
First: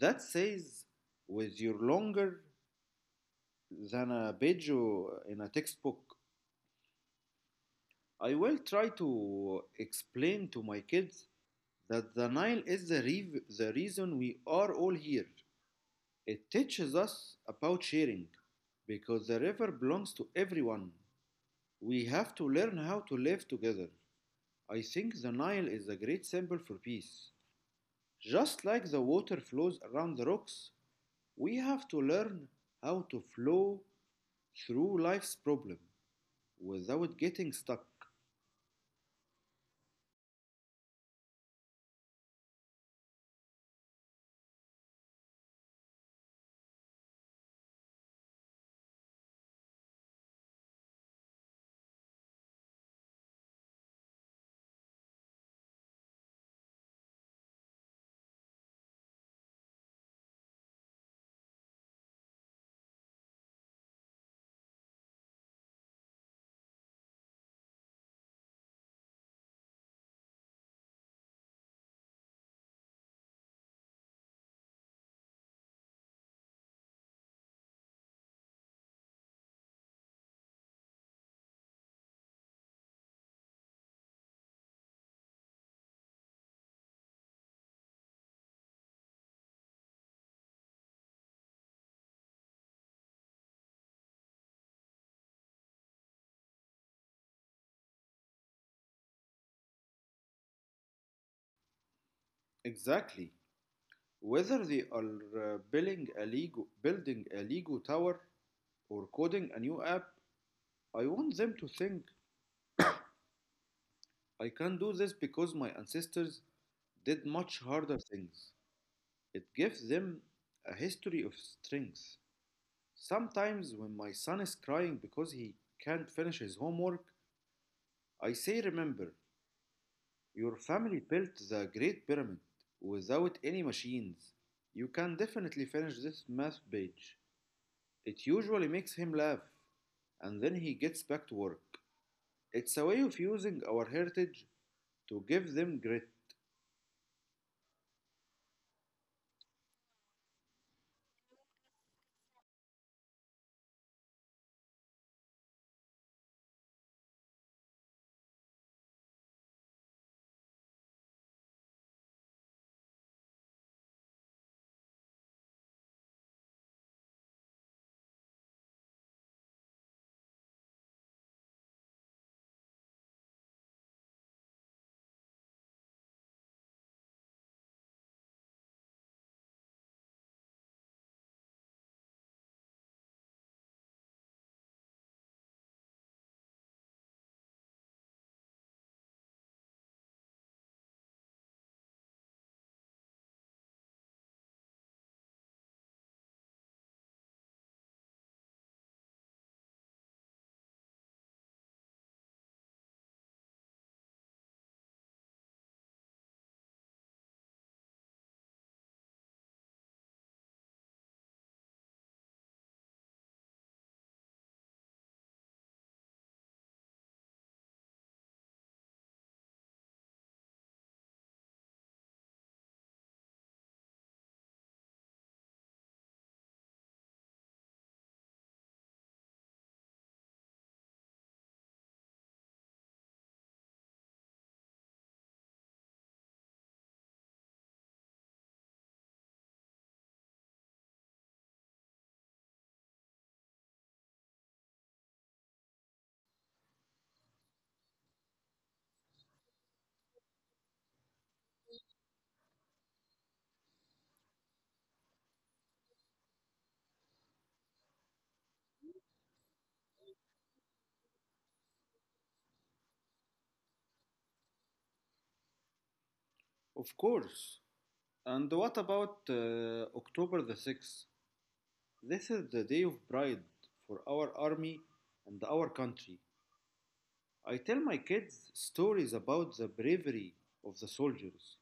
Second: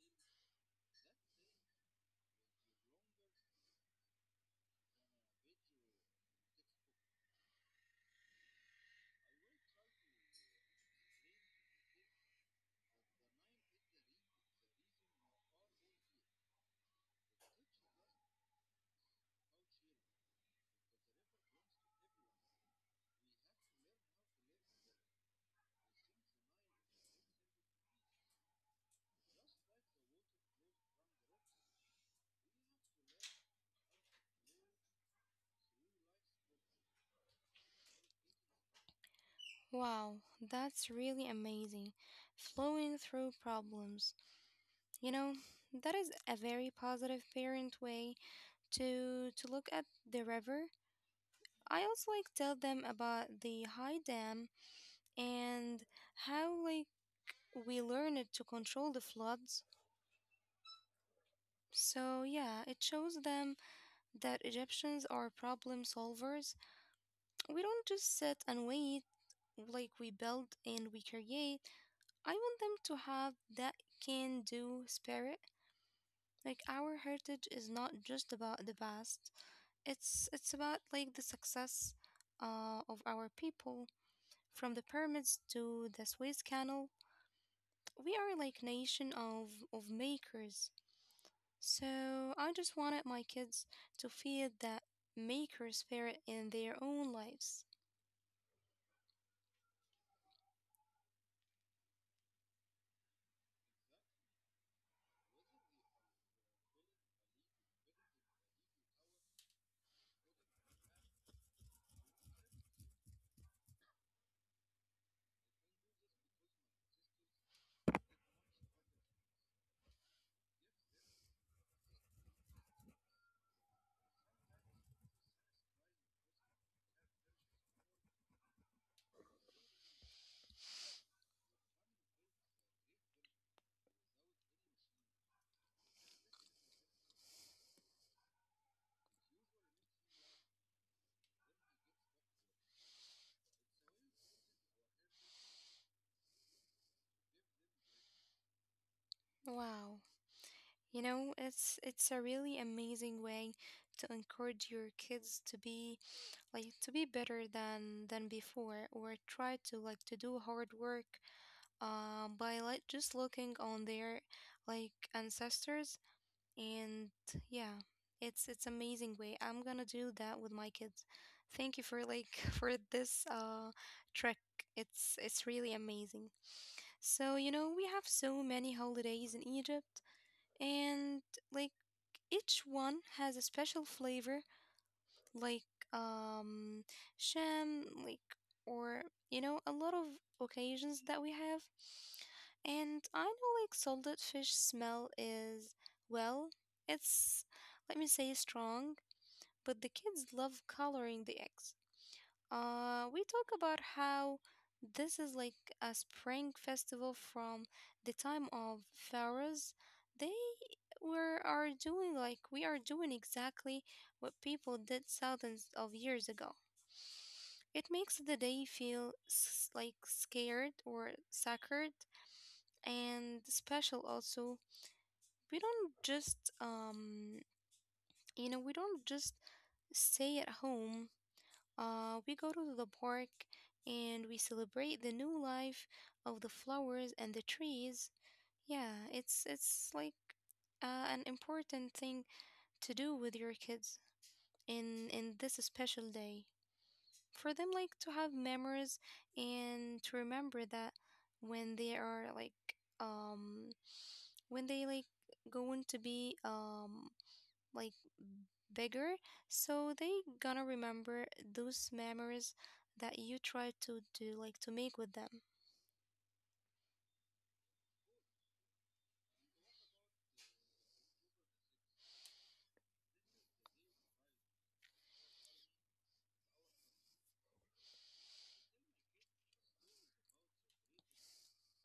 that says with your longer than a page or in a textbook. I will try to explain to my kids that the Nile is the, re- the reason we are all here. It teaches us about sharing because the river belongs to everyone. We have to learn how to live together. I think the Nile is a great symbol for peace. Just like the water flows around the rocks, we have to learn how to flow through life's problem without getting stuck. Wow, that's really amazing. Flowing through problems. You know, that is a very positive parent way to to look at the river. I also like tell them about the high dam and how like we learn it to control the floods. So yeah, it shows them that Egyptians are problem solvers. We don't just sit and wait, like we build and we create. I want them to have that can do spirit. Like our heritage is not just about the past. It's it's about like the success uh, of our people from the pyramids to the Suez Canal. We are like nation of of makers. So I just wanted my kids to feel that maker spirit in their own lives. Exactly. Whether they are uh, building a Lego, building a Lego tower or coding a new app, I want them to think I can do this because my ancestors did much harder things. It gives them a history of strength. Sometimes when my son is crying because he can't finish his homework, I say, remember, your family built the Great Pyramid without any machines. You can definitely finish this math page. It usually makes him laugh, and then he gets back to work. It's a way of using our heritage to give them grit. Wow. You know, it's it's a really amazing way to encourage your kids to be like to be better than than before or try to like to do hard work um by like just looking on their like ancestors, and yeah, it's it's amazing way. I'm gonna do that with my kids. Thank you for like *laughs* for this uh trick. It's it's really amazing. So, you know, we have so many holidays in Egypt, and like each one has a special flavor, like um, sham, like or you know, a lot of occasions that we have. And I know like salted fish smell is, well, it's let me say strong, but the kids love coloring the eggs. Uh, we talk about how this is like a spring festival from the time of pharaohs. They were are doing like We are doing exactly what people did thousands of years ago. It makes the day feel s- like scared or sacred and special also. We don't just um you know we don't just stay at home, uh, we go to the park and we celebrate the new life of the flowers and the trees. Yeah, it's it's like uh, an important thing to do with your kids in in this special day for them like to have memories and to remember that when they are like um when they like going to be um like bigger, so they gonna remember those memories that you try to do like to make with them. Of course. And what about uh, October the sixth? This is the day of pride for our army and our country. I tell my kids stories about the bravery of the soldiers.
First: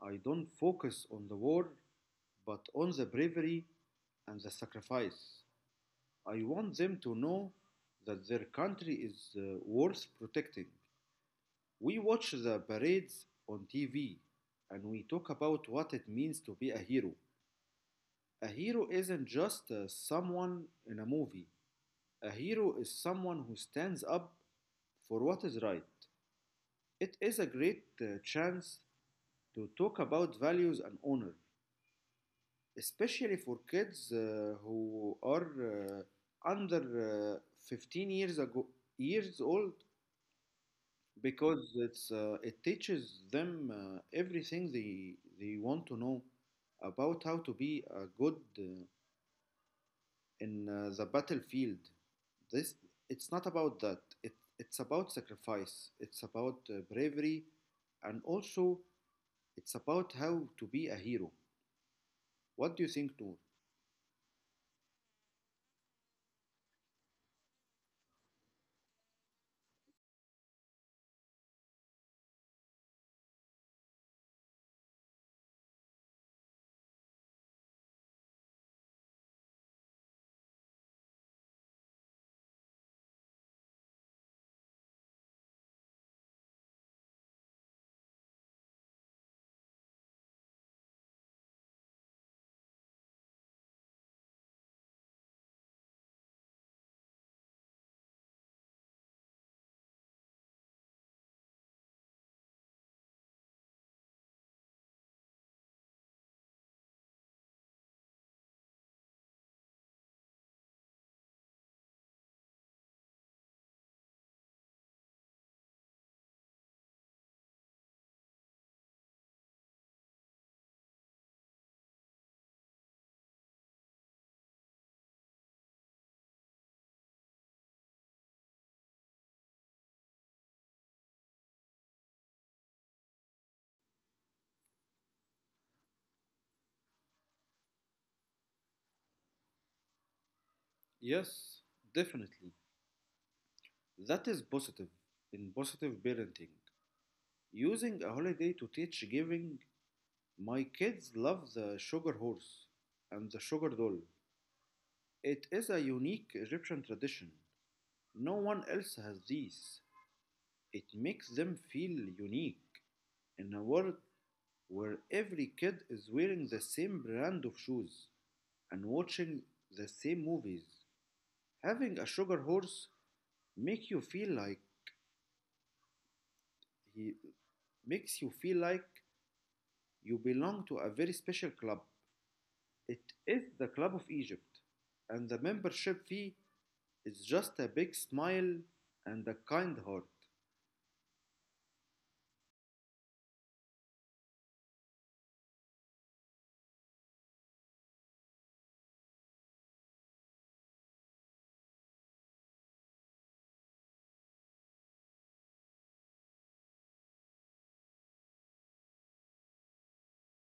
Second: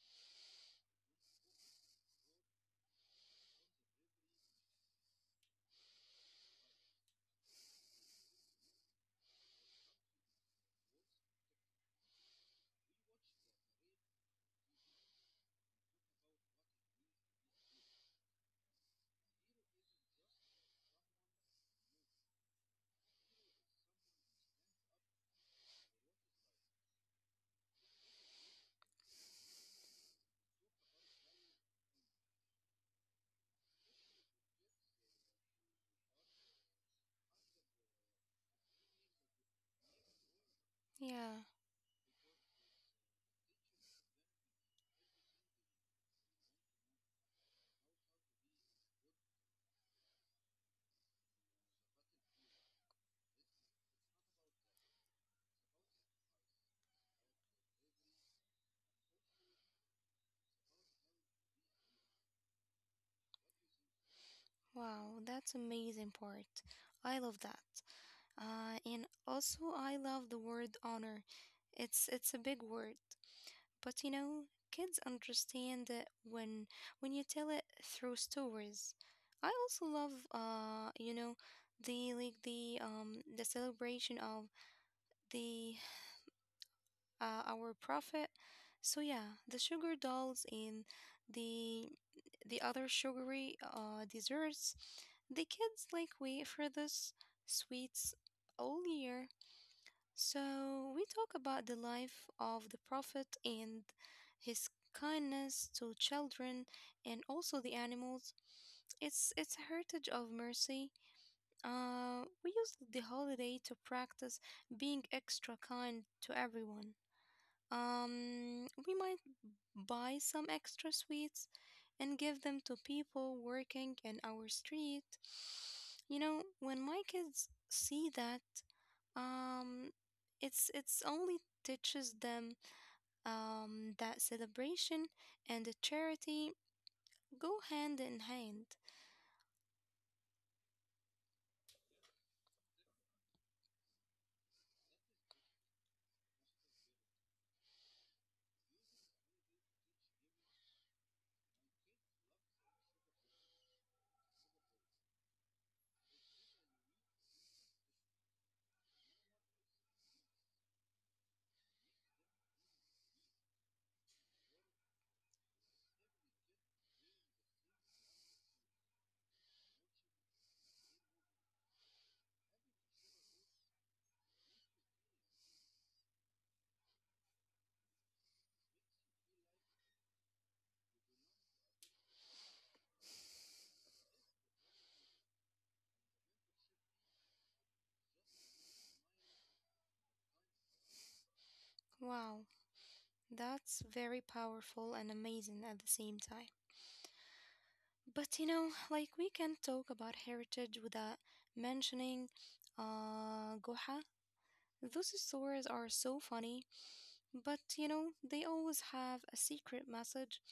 I don't focus on the war, but on the bravery and the sacrifice. I want them to know that their country is uh, worth protecting. We watch the parades on T V and we talk about what it means to be a hero. A hero isn't just uh, someone in a movie, a hero is someone who stands up for what is right. It is a great uh, chance to talk about values and honor, especially for kids uh, who are uh, under uh, fifteen years ago years old Yeah, because it's uh, it teaches them uh, everything they they want to know about how to be a good uh, in uh, the battlefield. This It's not about that. It, it's about sacrifice. It's about uh, bravery, and also it's about how to be a hero. What do you think, Noor? wow, that's amazing part. I love that. Uh, and also I love the word honor. It's it's a big word, but you know, kids understand it when when you tell it through stories. I also love uh, you know, the like the um the celebration of the uh, our profit. So yeah, the sugar dolls and the the other sugary uh, desserts, the kids like wait for this sweets all year. So we talk about the life of the prophet and his kindness to children and also the animals. It's it's a heritage of mercy. Uh, we use the holiday to practice being extra kind to everyone. Um, we might buy some extra sweets and give them to people working in our street. You know, when my kids see that, um, it's it's only teaches them um, that celebration and the charity go hand in hand. Yes, definitely. That is positive in positive parenting. Using a holiday to teach giving. My kids love the sugar horse and the sugar doll. It is a unique Egyptian tradition. No one else has these. It makes them feel unique in a world where every kid is wearing the same brand of shoes and watching the same movies. Having a sugar horse make you feel like he makes you feel like you belong to a very special club. It is the Club of Egypt, and the membership fee, it's just a big smile and a kind heart. Wow, that's very powerful and amazing at the same time. But you know, like we can't talk about heritage without mentioning uh Goha. Those stories are so funny, but you know, they always have a secret message.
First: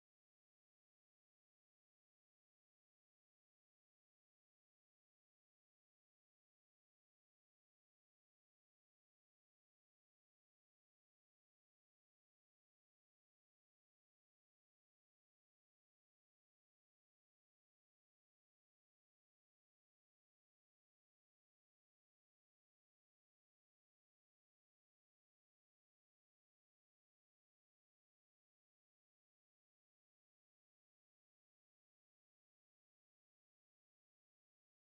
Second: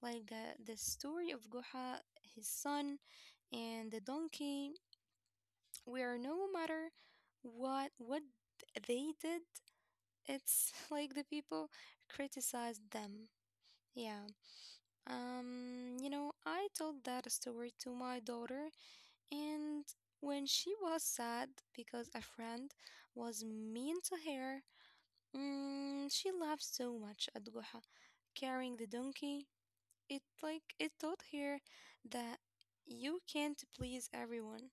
Like the the story of Goha, his son, and the donkey, where no matter what what they did, it's *laughs* like the people criticized them. Yeah. Um, you know, I told that story to my daughter and when she was sad because a friend was mean to her, mm, she laughed so much at Guha carrying the donkey. It like it taught her that you can't please everyone,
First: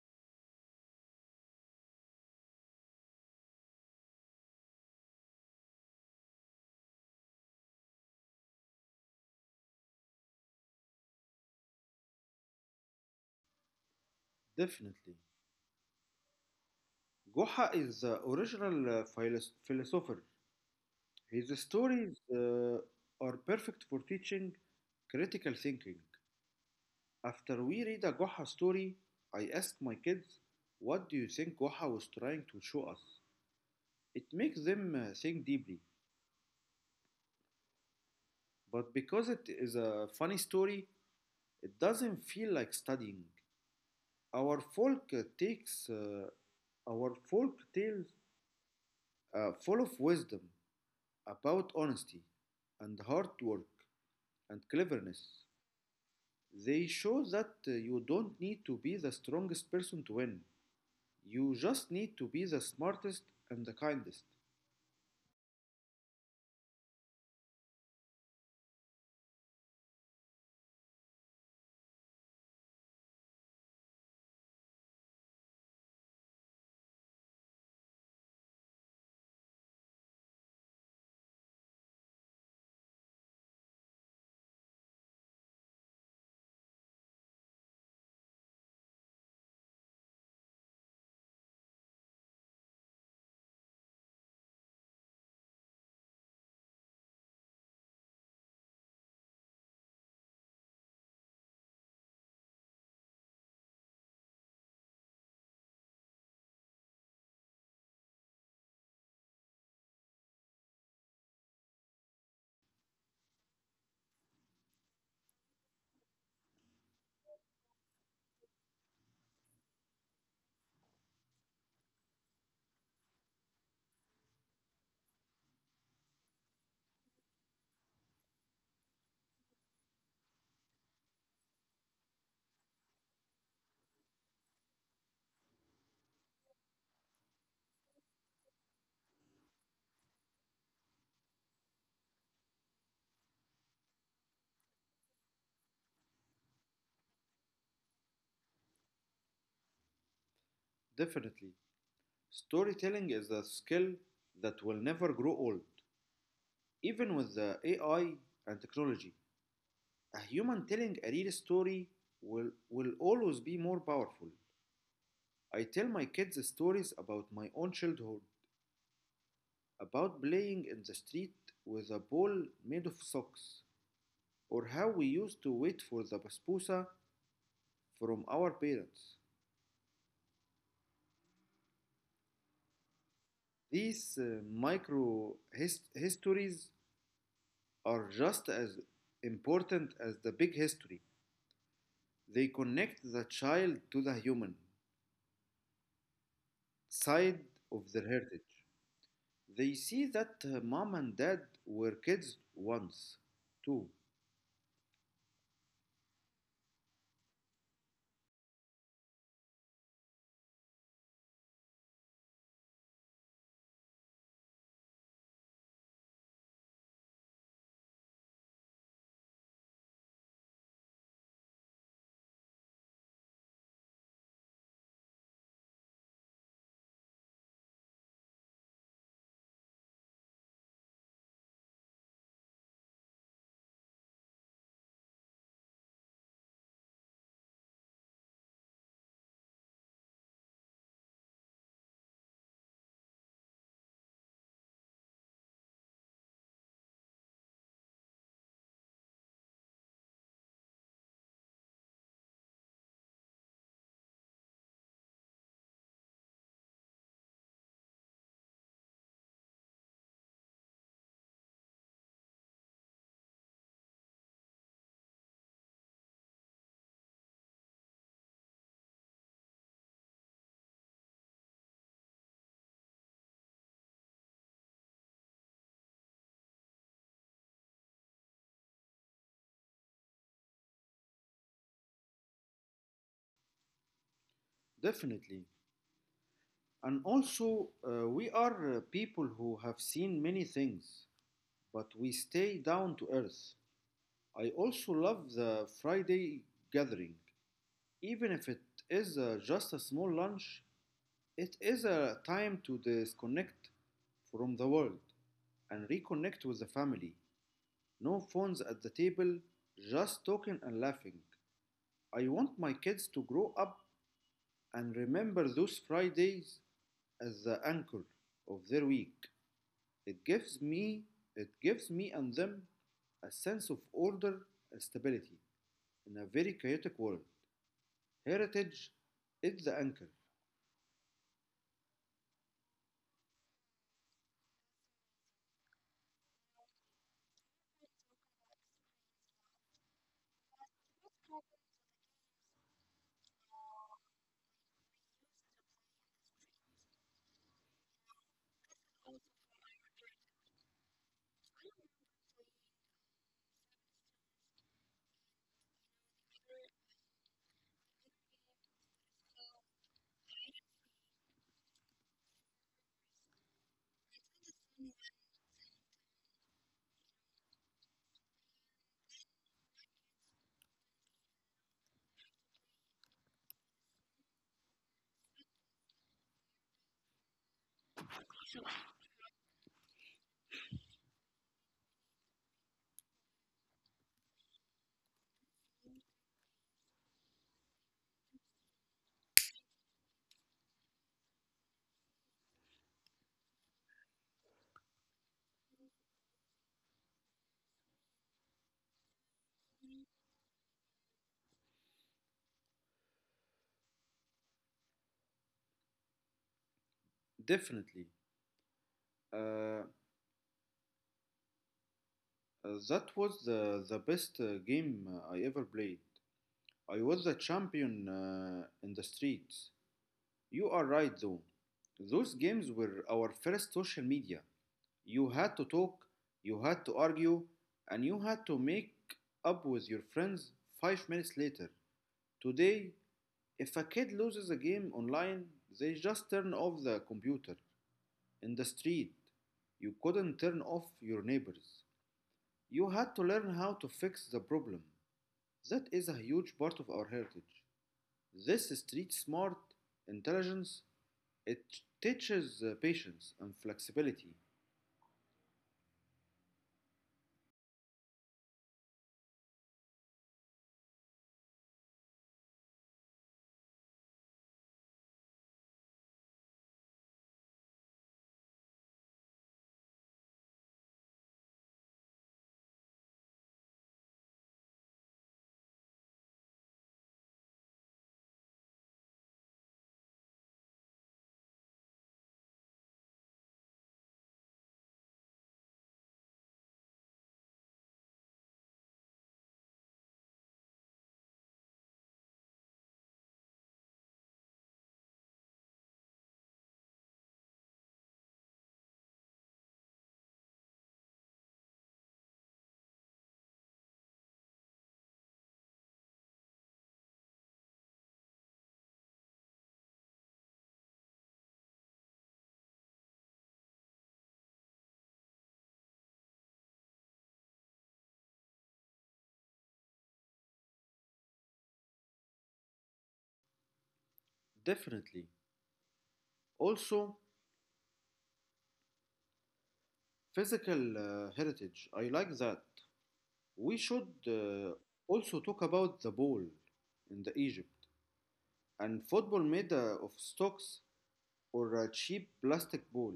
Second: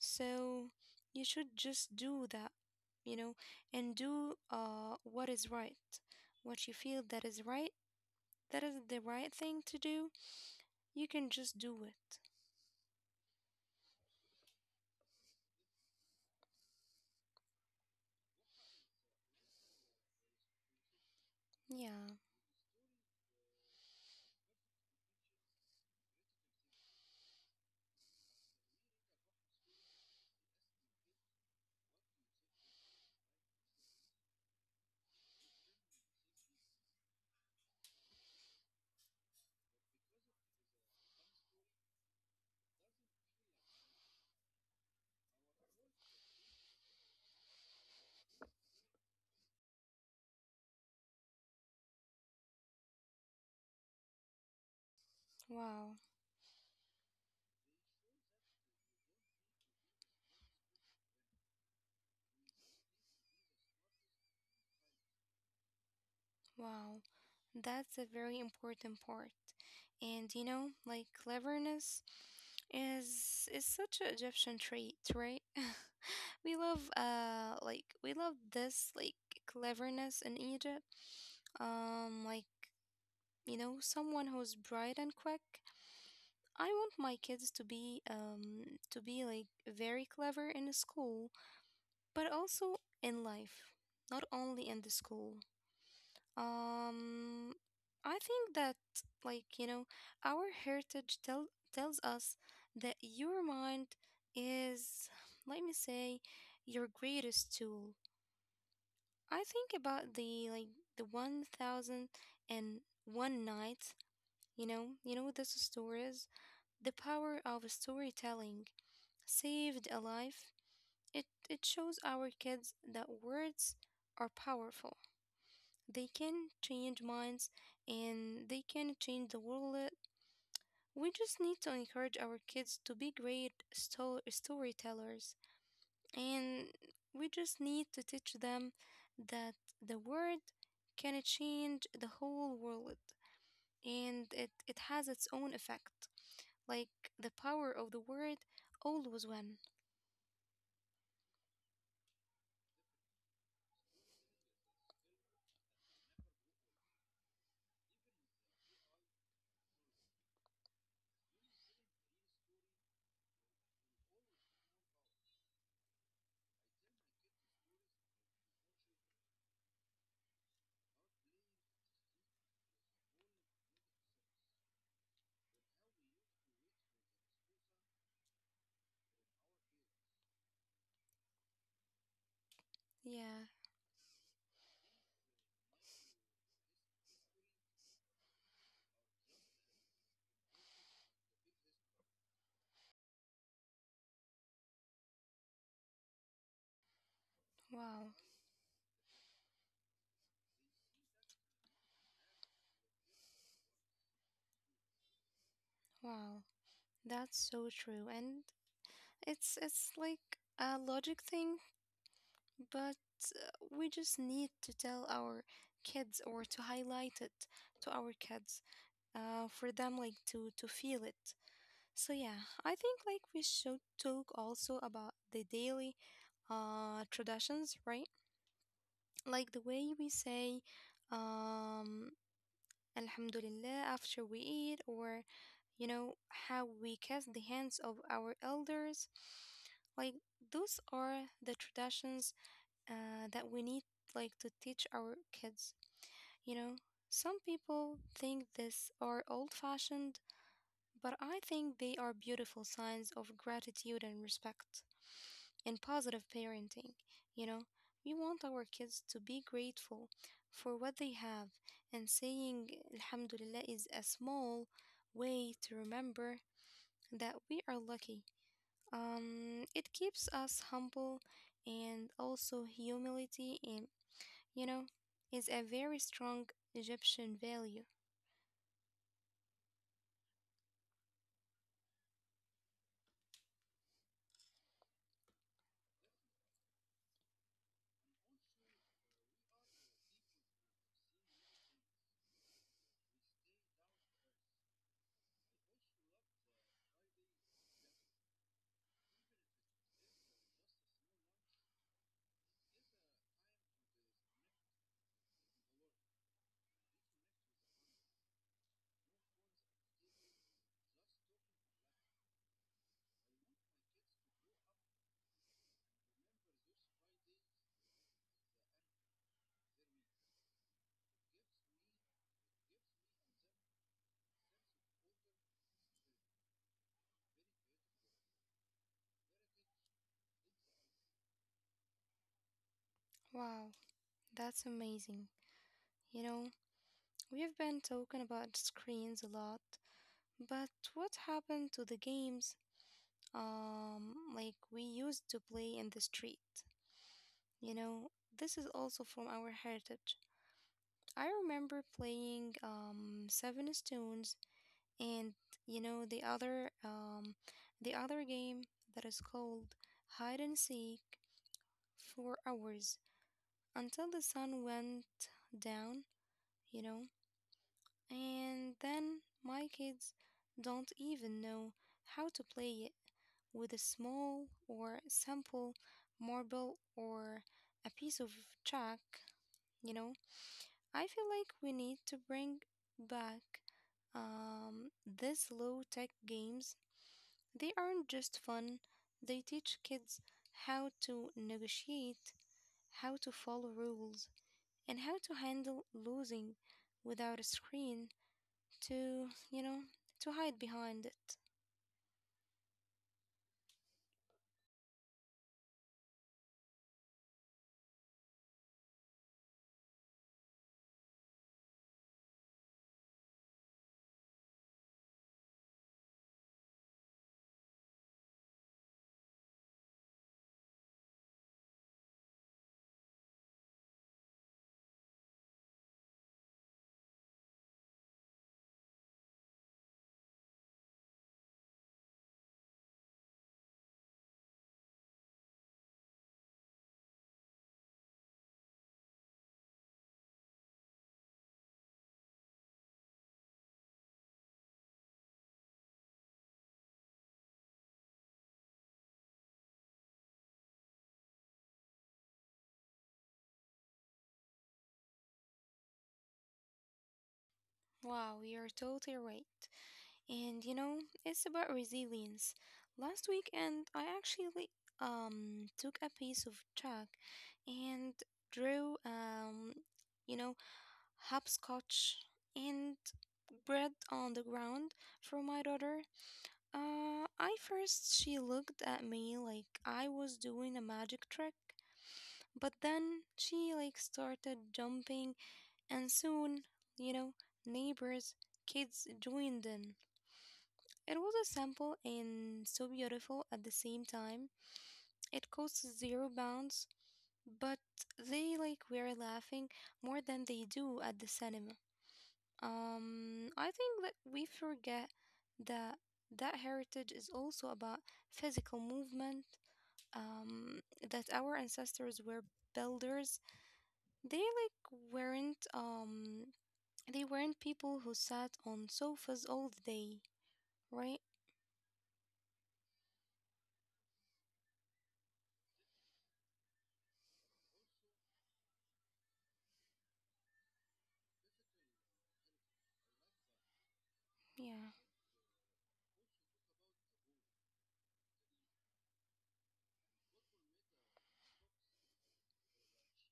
so you should just do that, you know, and do uh what is right, what you feel that is right. That is the right thing to do. You can just do it. Definitely. Goha is the original uh, philos- philosopher. His Yeah. stories uh, are perfect for teaching critical thinking. After we read a Goha story, I ask my kids, what do you think Goha was trying to show us? It makes them uh, think deeply, but because it is a funny story, it doesn't feel like studying. Our folk uh, takes uh, our folk tales uh, full of wisdom about honesty and hard work and cleverness. Wow. They show that uh, you don't need to be the strongest person to win. You just need to be the smartest and the kindest. Wow. That's a very important part. And you know, like cleverness is is such an Egyptian trait, right? *laughs* We love uh like we love this like cleverness in Egypt. Um like you know, someone who's bright and quick. I want my kids to be um to be like very clever in school, but also in life, not only in the school. Um, I think that, like, you know, our heritage tell, tells us that your mind is, let me say, your greatest tool. I think about the, like, the one thousand and one nights. You know, you know what this story is, the power of storytelling saved a life. It, it shows our kids that words are powerful. They can change minds and they can change the world. Uh, We just need to encourage our kids to be great sto- storytellers. And we just need to teach them that the word can change the whole world, and it, it has its own effect. Like the power of the word always win. Definitely. Storytelling is a skill that will never grow old, even with the A I and technology. A human telling a real story will, will always be more powerful. I tell my kids stories about my own childhood, about playing in the street with a ball made of socks, or how we used to wait for the basbousa from our parents. Yeah. These uh, micro his- histories are just as important as the big history. They connect the child to the human side of their Wow. heritage. They see that uh, mom and dad were kids once, too. Wow. That's so true. And it's it's like a logic thing, but uh, we just need to tell our kids or to highlight it to our kids uh, for them like to to feel it. So yeah, I think like we should talk also about the daily uh, traditions, right? Like the way we say um, Alhamdulillah after we eat, or you know how we kiss the hands of our elders. Like those are the traditions uh, that we need like to teach our kids, you know, some people think this are old fashioned, but I think they are beautiful signs of gratitude and respect and positive parenting. You know, we want our kids to be grateful for what they have, and saying alhamdulillah is a small way to remember that we are lucky. Um It keeps us humble, and also humility and, you know, is a very strong Egyptian value. Definitely. And also, uh, we are uh, people who have seen many things, but we stay down to earth. I also love the Friday gathering. Even if it is uh, just a small lunch, it is a time to disconnect from the world and reconnect with the family. No phones at the table, just talking and laughing. I want my kids to grow up and remember those Fridays as the anchor of their week. It gives me it gives me and them a sense of order and stability in a very chaotic world. Heritage is the anchor. Wow, that's amazing. You know, we've been talking about screens a lot, but what happened to the games um like we used to play in the street? You know, this is also from our heritage. I remember playing um Seven Stones, and you know the other, um the other game that is called hide and seek, for hours until the sun went down, you know, and then my kids don't even know how to play it with a small or simple marble or a piece of chalk, you know. I feel like we need to bring back um, these low tech games. They aren't just fun, they teach kids how to negotiate, how to follow rules, and how to handle losing without a screen to, you know, to hide behind it. Definitely. Uh, uh, that was the, the best uh, game uh, I ever played. I was the champion uh, in the streets. You are right, though. Those games were our first social media. You had to talk, you had to argue, and you had to make up with your friends five minutes later. Today, if a kid loses a game online, they just turn off the computer. In the street, you couldn't turn off your neighbors. You had to learn how to fix the problem. That is a huge part of our heritage. This street smart intelligence, it teaches uh, patience and flexibility. Wow, you're totally right. And you know, it's about resilience. Last weekend, I actually um took a piece of chalk and drew, um you know, hopscotch and bread on the ground for my daughter. Uh, I first she looked at me like I was doing a magic trick, but then she like started jumping, and soon, you know, neighbors, kids joined in. It was a simple and so beautiful at the same time. It costs zero pounds, but they like were laughing more than they do at the cinema. Um I think that we forget that that heritage is also about physical movement, um, that our ancestors were builders. They like weren't um they weren't people who sat on sofas all the day, right? Definitely. Also, physical uh, heritage. I like that. We should uh, Yeah. also talk about the ball in the Egypt. And football made uh, of sticks or a cheap plastic ball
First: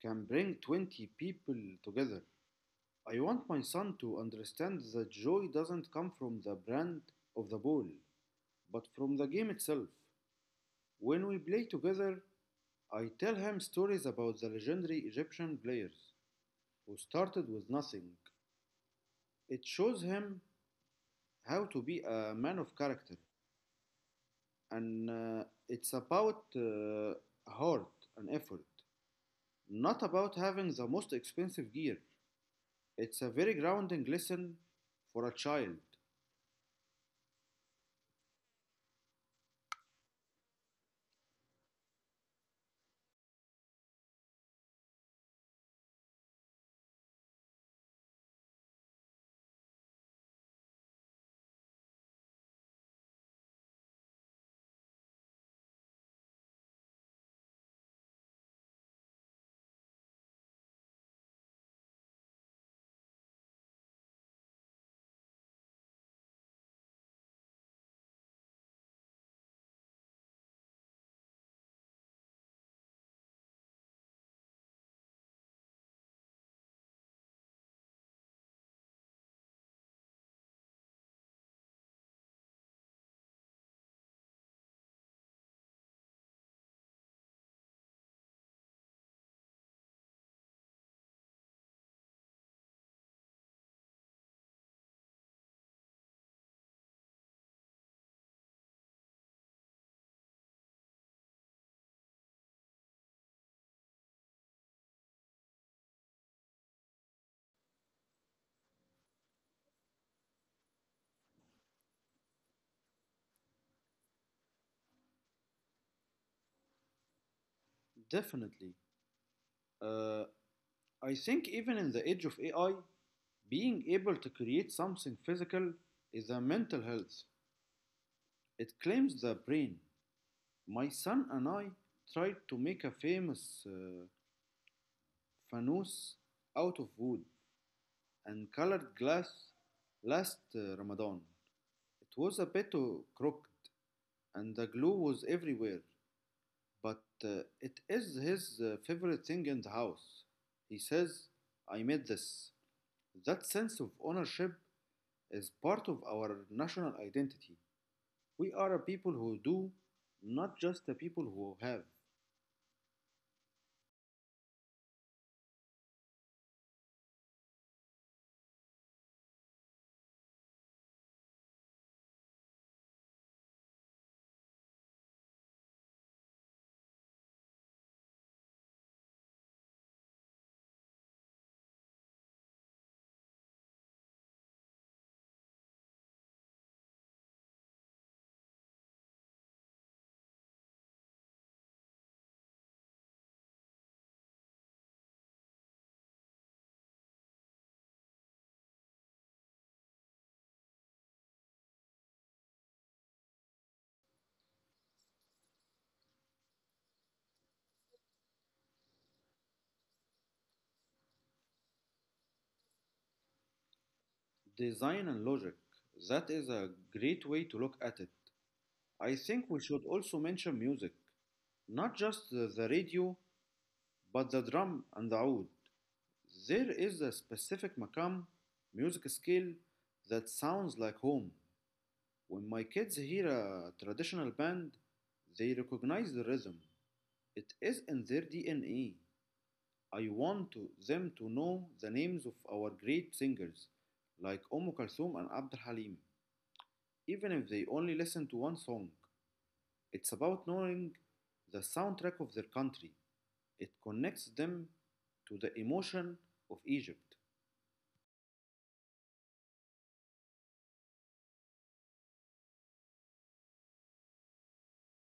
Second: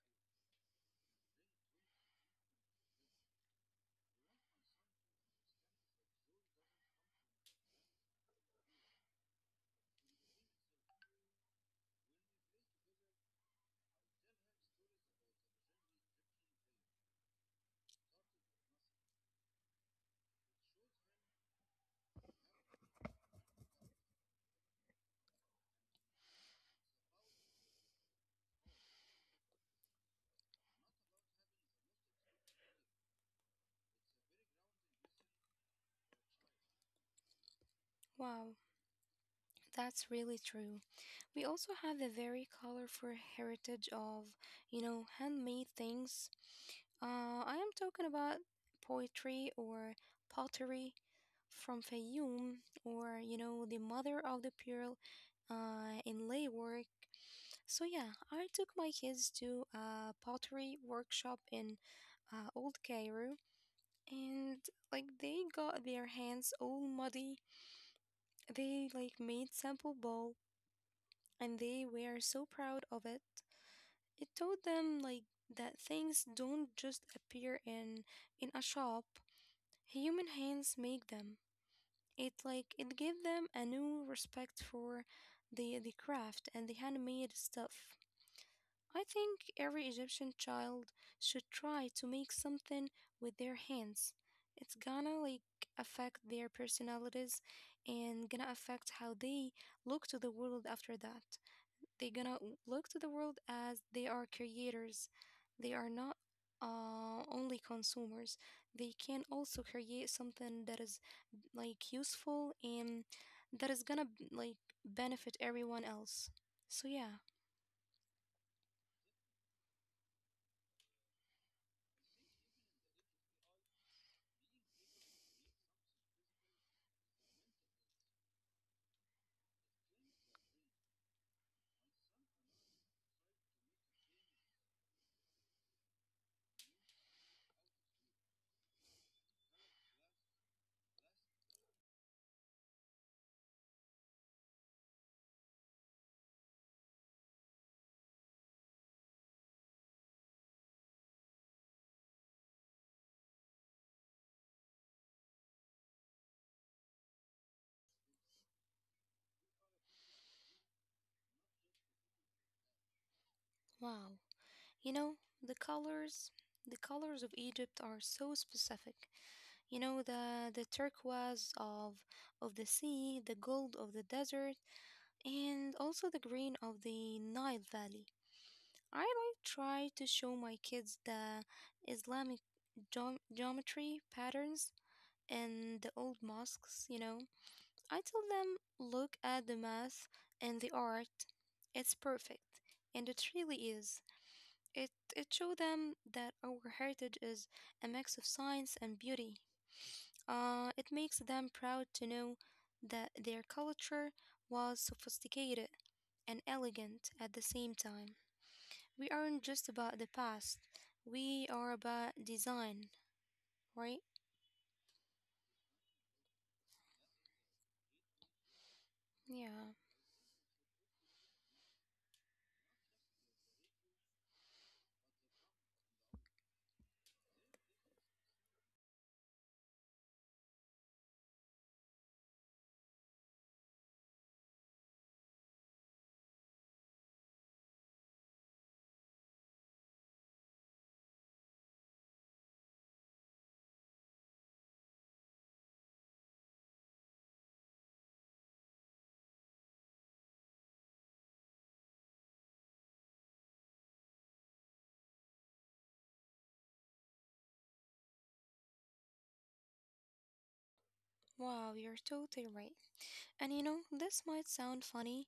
can bring twenty people together. I want my son to understand that joy doesn't come from the brand of the ball, but from the game itself. When we play together, I tell him stories about the legendary Egyptian players who started with nothing. It shows him how to be a man of character, and uh, it's about uh, heart and effort, not about having the most expensive gear. It's a very grounding lesson for a child. Wow, that's really true. We also have a very colorful heritage of, you know, handmade things. Uh, I am talking about poetry or pottery from Fayoum or, you know, the mother of the pearl uh, in lay work. So, yeah, I took my kids to a pottery workshop in uh, old Cairo, and like they got their hands all muddy. They like made sample ball, and they were so proud of it. It taught them like that things don't just appear in in a shop. Human hands make them. It like it gave them a new respect for the the craft and the handmade stuff. I think every Egyptian child should try to make something with their hands. It's gonna like affect their personalities and gonna affect how they look to the world after that. They're gonna w- look to the world as they are creators. They are not uh, only consumers. They can also create something that is like useful and that is gonna like benefit everyone else. So yeah, Definitely. Uh, I think even in the age of A I, being able to create something physical is a mental health. It claims the brain. My son and I tried to make a famous uh, fanus out of wood and colored glass last uh, Ramadan. It was a bit uh, crooked and the glue was everywhere. But uh, it is his uh, favorite thing in the house. He says, I made this. That sense of ownership is part of our national identity. We are a people who do, not just a people who have. wow. You know, the colors, the colors of Egypt are so specific. You know, the the turquoise of of the sea, the gold of the desert, and also the green of the Nile Valley. I like try to show my kids the Islamic geom- geometry patterns in the old mosques, you know. I tell them, look at the math and the art. It's perfect, and it really is. It it showed them that our heritage is a mix of science and beauty. Uh, it makes them proud to know that their culture was sophisticated and elegant at the same time. We aren't just about the past; we are about design, right? Design and logic. That is a great way to look at it. I think we Yeah. should also mention music. Not just the, the radio, but the drum and the oud. There is a specific makam, music scale, that sounds like home. When my kids hear a traditional band, they recognize the rhythm. It is in their D N A. I want to, them to know the names of our great singers, like Umm Kulthum and Abd al Halim, even if they only listen to one song. It's about knowing the soundtrack of their country. It connects them to the emotion of Egypt. Wow, you're totally right. And you know, this might sound funny.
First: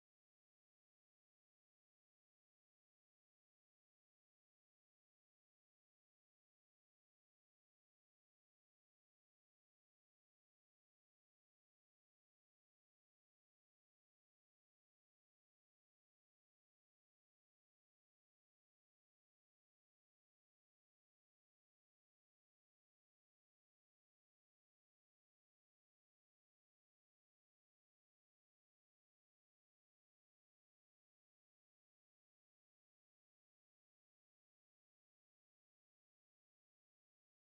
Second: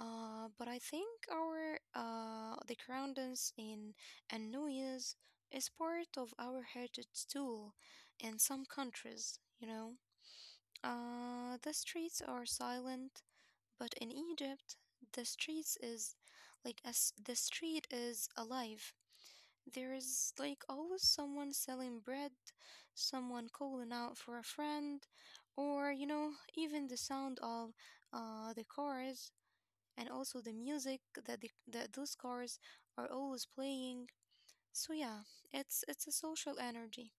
Uh, but I think our, uh, the groundings in and noise is part of our heritage too in some countries, you know. Uh, the streets are silent, but in Egypt, the streets is like as the street is alive. There is like always someone selling bread, someone calling out for a friend, or you know, even the sound of uh, the cars and also the music that the, that those cars are always playing. So yeah, it's it's a social energy.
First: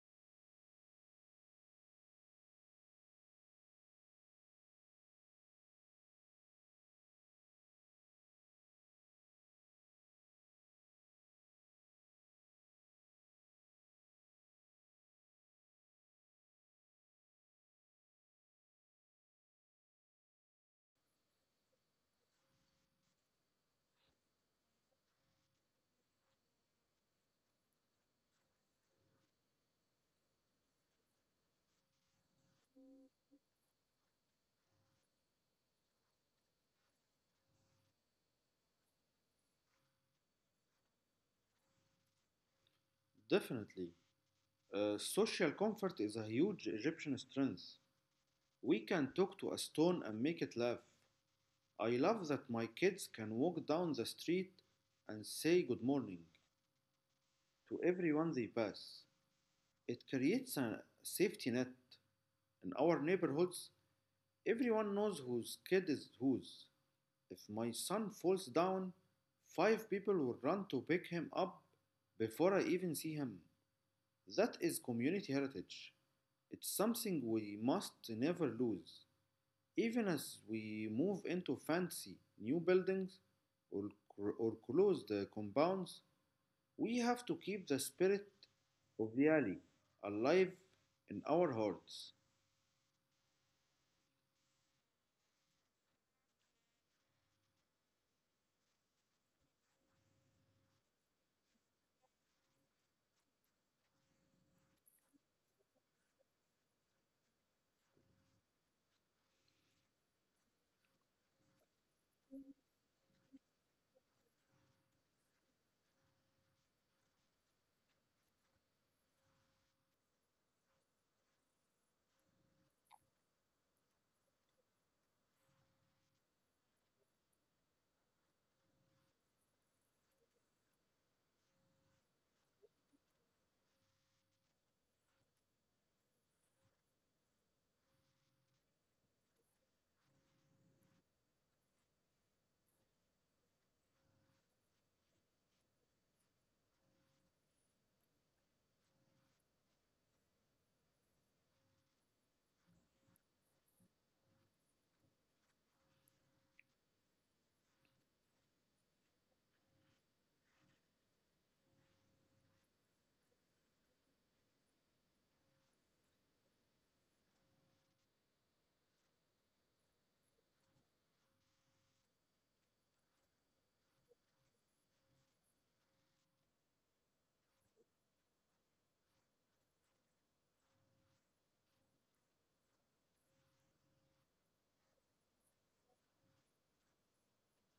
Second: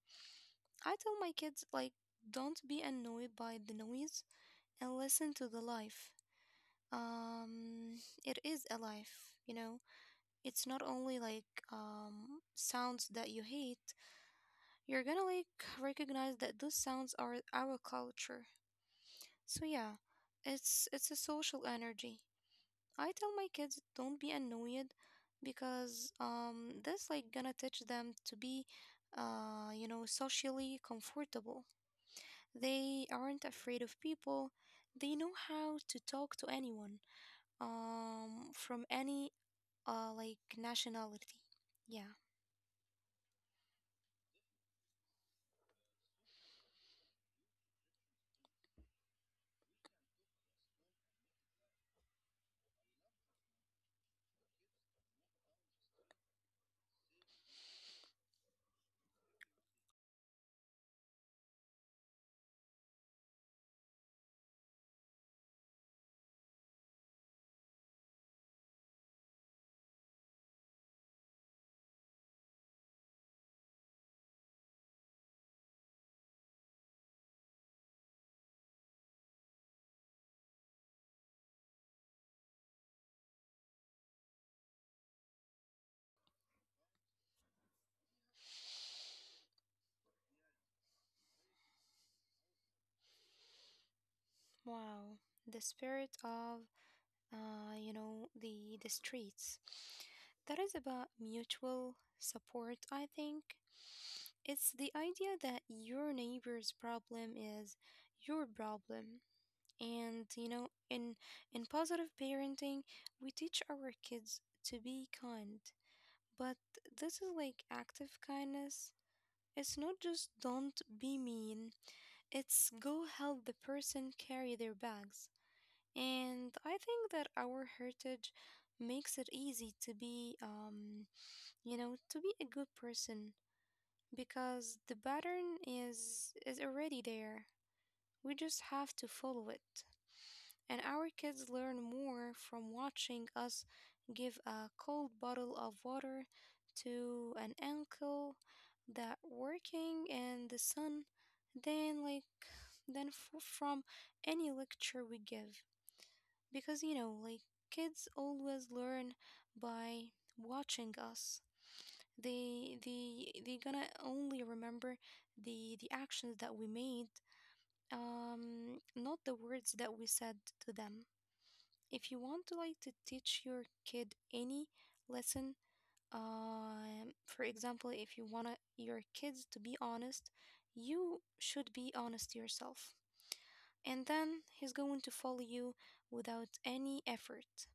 I tell my kids like don't be annoyed by the noise and listen to the life. Um, it is a life, you know. It's not only like um sounds that you hate. You're gonna like recognize that those sounds are our culture. So yeah, it's it's a social energy. I tell my kids don't be annoyed because um that's like gonna teach them to be, uh you know, socially comfortable. They aren't afraid of people. They know how to talk to anyone um from any uh like nationality. Yeah. Definitely. Uh, social comfort is a huge Egyptian strength. We can talk to a stone and make it laugh. I love that my kids can walk down the street and say good morning to everyone they pass. It creates a safety net. In our neighborhoods, everyone knows whose kid is whose. If my son falls down, five people will run to pick him up before I even see him. That is community heritage. It's something we must never lose. Even as we move into fancy new buildings or, or closed uh, compounds, we have to keep the spirit of the alley alive in our hearts. Wow. The spirit of uh you know the the streets. That is about mutual support, I think. It's the idea that your neighbor's problem is your problem. And you know, in in positive parenting, we teach our kids to be kind. But this is like active kindness. It's not just don't be mean. It's go help the person carry their bags. And I think that our heritage makes it easy to be, um you know, to be a good person, because the pattern is is already there. We just have to follow it. And our kids learn more from watching us give a cold bottle of water to an uncle that working in the sun than like than f- from any lecture we give, because you know like kids always learn by watching us. They they they gonna only remember the the actions that we made, um, not the words that we said to them. If you want to like to teach your kid any lesson, um, for example, if you want your kids to be honest, you should be honest yourself. And then he's going to follow you without any effort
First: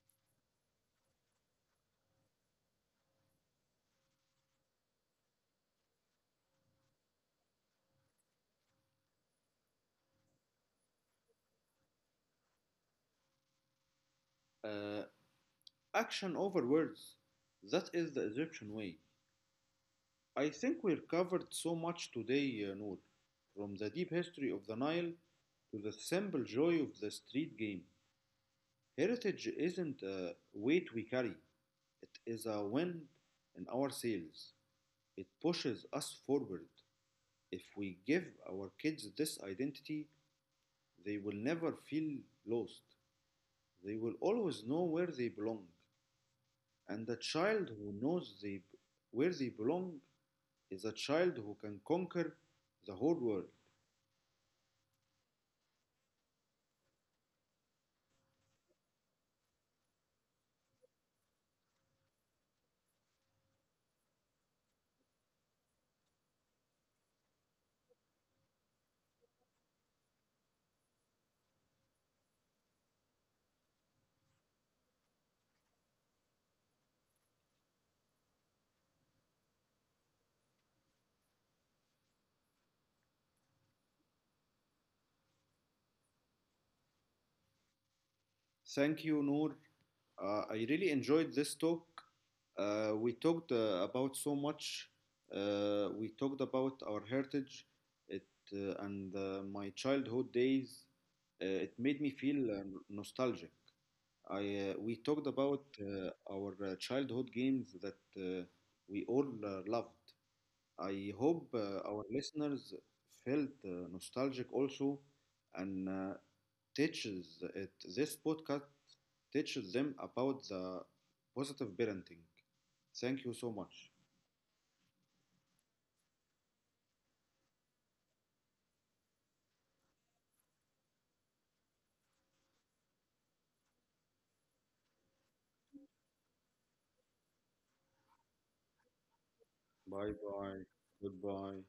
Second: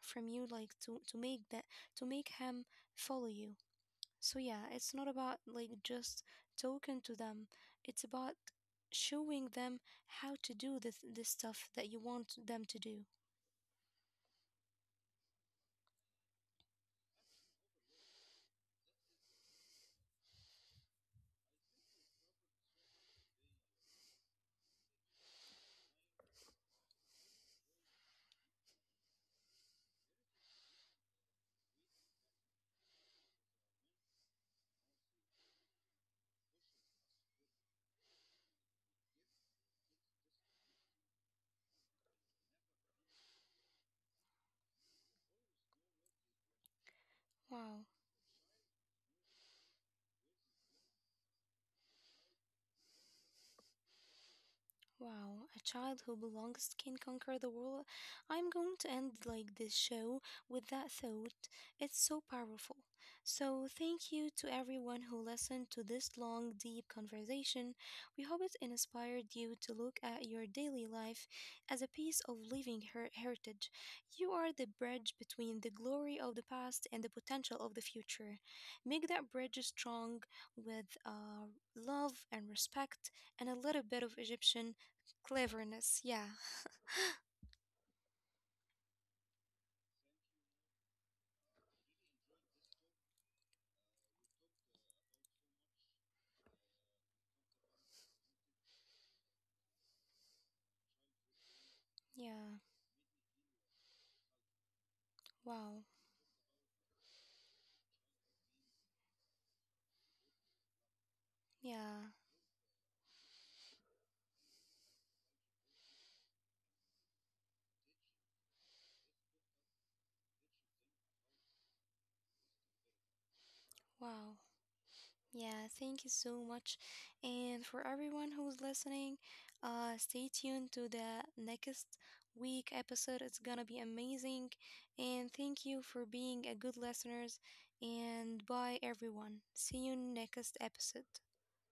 from you like to to make that to make him follow you. So yeah, it's not about like just talking to them. It's about showing them how to do this this stuff that you want them to do. Uh, Action over words. That is the Egyptian way. I think we're covered so much today, uh, Noor, from the deep history of the Nile to the simple joy of the street game. Heritage isn't a weight we carry, it is a wind in our sails. It pushes us forward. If we give our kids this identity, they will never feel lost. They will always know where they belong. And a child Wow. who knows they, where they belong is a child who can conquer the whole world. Wow, a child who belongs can conquer the world. I'm going to end like this show with that thought. It's so powerful. So thank you to everyone who listened to this long, deep conversation. We hope it inspired you to look at your daily life as a piece of living her- heritage. You are the bridge between the glory of the past and the potential of the future. Make that bridge strong with uh, love and respect and a little bit of Egyptian cleverness, yeah. Thank you, Noor. Uh, I really enjoyed this talk. Uh, we talked uh, about so much. Uh, we talked about our heritage, it uh, and uh, my childhood days. Uh, it made me feel Yeah. uh, nostalgic. I uh, We talked about Wow. uh, our uh, childhood games that uh, we all uh, loved. I hope uh, our Yeah. listeners felt uh, nostalgic also, and uh, teaches it this podcast teaches them about the positive parenting. Thank you so much. Wow. Yeah, thank you so much. And for everyone who's listening, uh stay tuned to the next week episode. It's gonna be amazing. And thank you for being a good listeners, and bye everyone. See you Bye next bye. episode. Goodbye.